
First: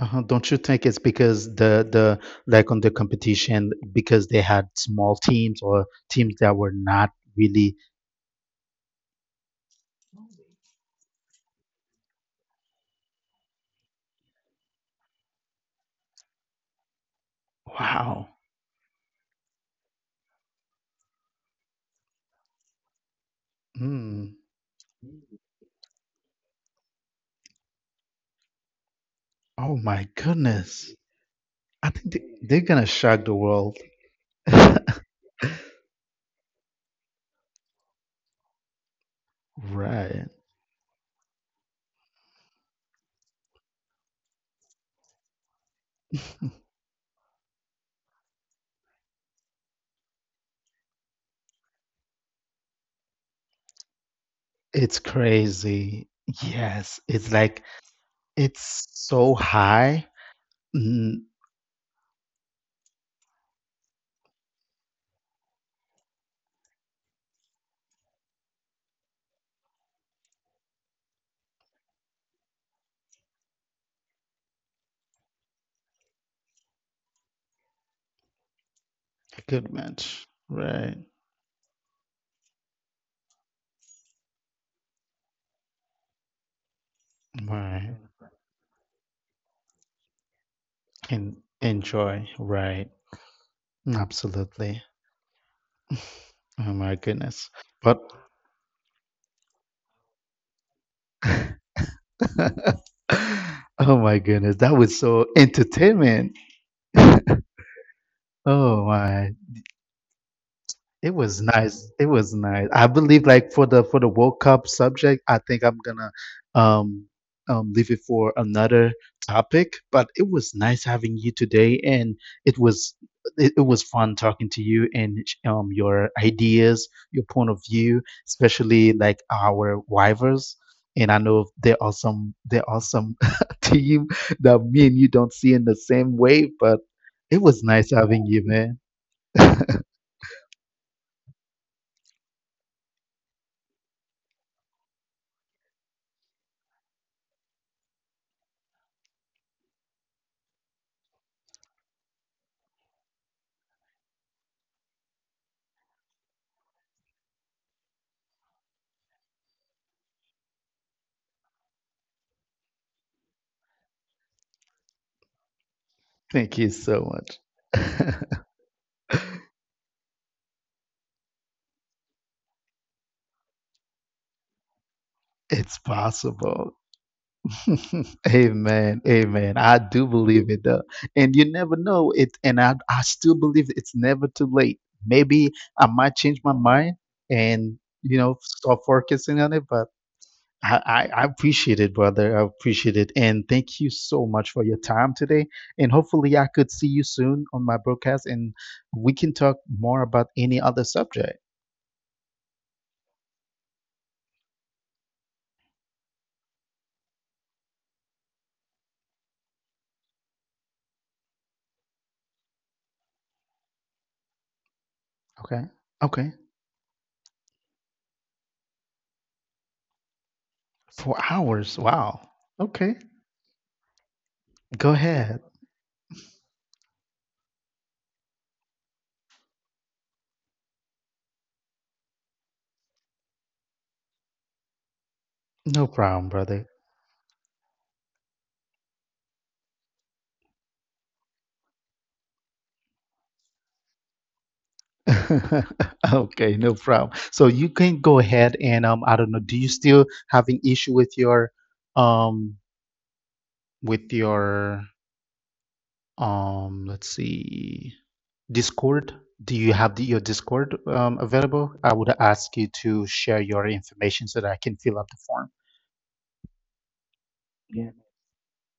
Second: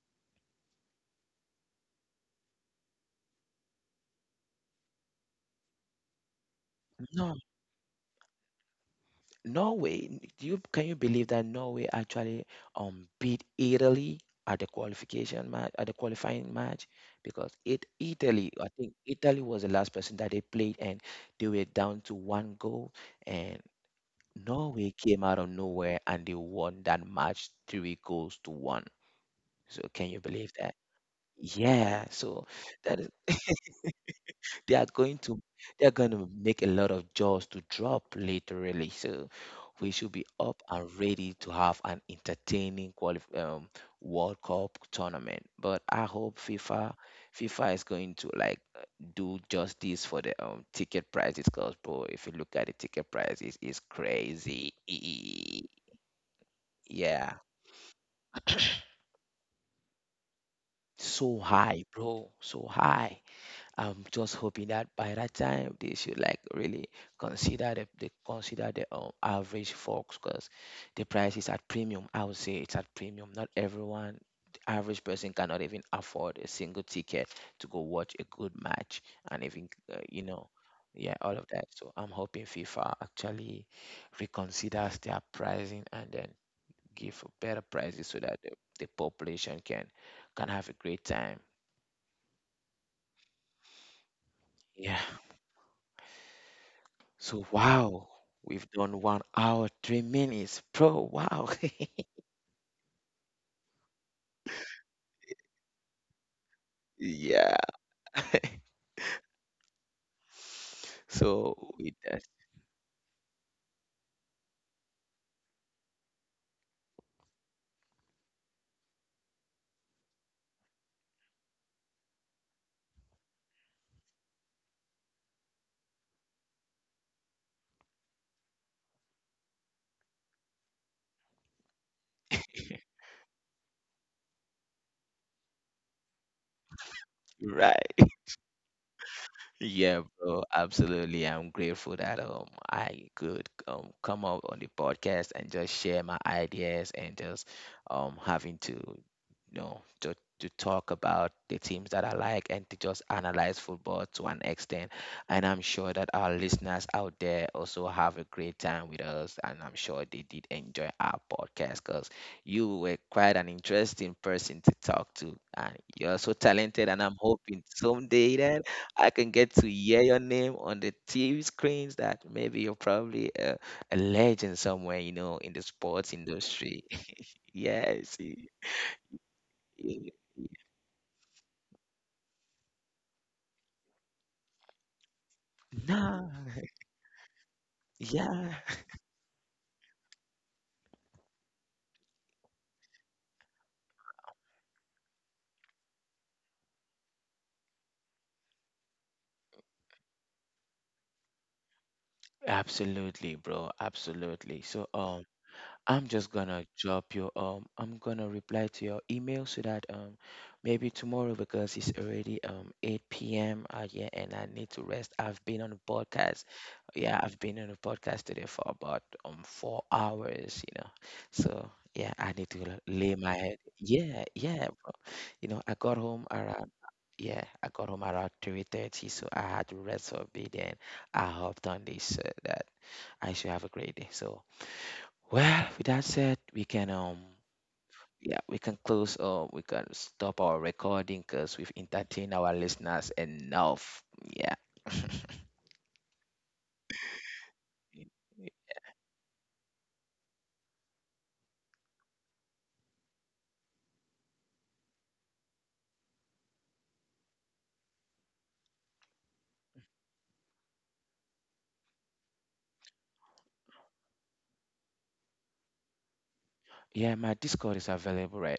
Uh-huh. Don't you think it's because the like on the competition because they had small teams or teams that were not No, really Norway, do you can you believe that Norway actually beat Italy at the qualifying match, because it wow. Italy I think Italy was the last person that they played, and they were down to one goal, and Mm. Norway came out of nowhere and they won that match three goals to one. Oh So can my you believe that? goodness. I Yeah, think so they're gonna that is shock the world. they are going to make a lot of jaws to drop literally. So we should be Right. up and ready to have an entertaining World Cup tournament, but I hope FIFA is going to like do justice for the ticket prices, because, bro, if you look at the ticket prices, it's crazy. It's crazy. Yes. yeah, It's like it's so high. Mm, so high, bro, so high. I'm just hoping that by that time they should like really consider the they consider the average folks, because the price is at premium. I would say it's at premium. Not everyone, the average person cannot even afford a single ticket to go watch a good match, and even good you match. know, Right. yeah, all of that. So I'm hoping FIFA actually reconsiders their pricing and then give better Right. prices so that the population can have a great time. And enjoy. Right. Absolutely. Yeah. Oh my So, goodness. But wow, we've done 1 hour, 3 minutes, bro. Wow. oh my goodness, that was so entertainment. Yeah. Oh my. It was nice. It that's was nice. I believe like for the World Cup subject, I think I'm gonna um leave it for another topic. But it was nice having you today, and it was it was fun talking to you, and your ideas, your point of view, especially like our rivals. And I know there are some team that me and you don't see in the same way, but it was nice right. having you, man. Yeah, bro, absolutely. I'm grateful that I could come up on the podcast and just share my ideas and just having to you know to talk about the teams that I like and to just analyze football to an extent. And I'm sure that our listeners out there also have a great time with us, and I'm sure they did enjoy our podcast because you were quite an interesting person to talk to and you're so Thank you talented, and I'm so hoping much. someday I can get to hear your name on the TV screens, that maybe you're probably a legend somewhere, you know, in the It's sports possible. industry. Yes. Amen. Amen. I y- do believe it though. And you never know it, and I still believe it's never too late. Maybe I might Nah. change my mind and you know Yeah. start focusing on it, but I appreciate it, brother. I appreciate it. And thank you so much for your time today. And hopefully I could see you soon on my broadcast, and we can talk more about any other subject. Absolutely, bro. Absolutely. So, I'm just gonna drop your I'm gonna reply to your email so that maybe tomorrow, because it's already 8 p.m. Yeah, and I need to rest. I've Okay. been on a Okay. podcast. Yeah, I've been on a podcast today for about 4 hours, you know. 4 hours. So yeah, Wow. I need to Okay. lay my head. Yeah, yeah, Go bro. ahead. You know, I got home around 3:30, so I had to rest for a bit, and I hopped on this so that I should have a great day. So, No well, with that problem, said, brother. we can yeah, we can close or we can stop our recording because we've entertained our listeners enough. Yeah. Okay, no problem. So you can go ahead and um, I don't know, do you still having issue um with your let's see Discord? Do you have your Discord um, available? I would ask you to share your information so that I can fill up the form. Yeah, my Discord is available right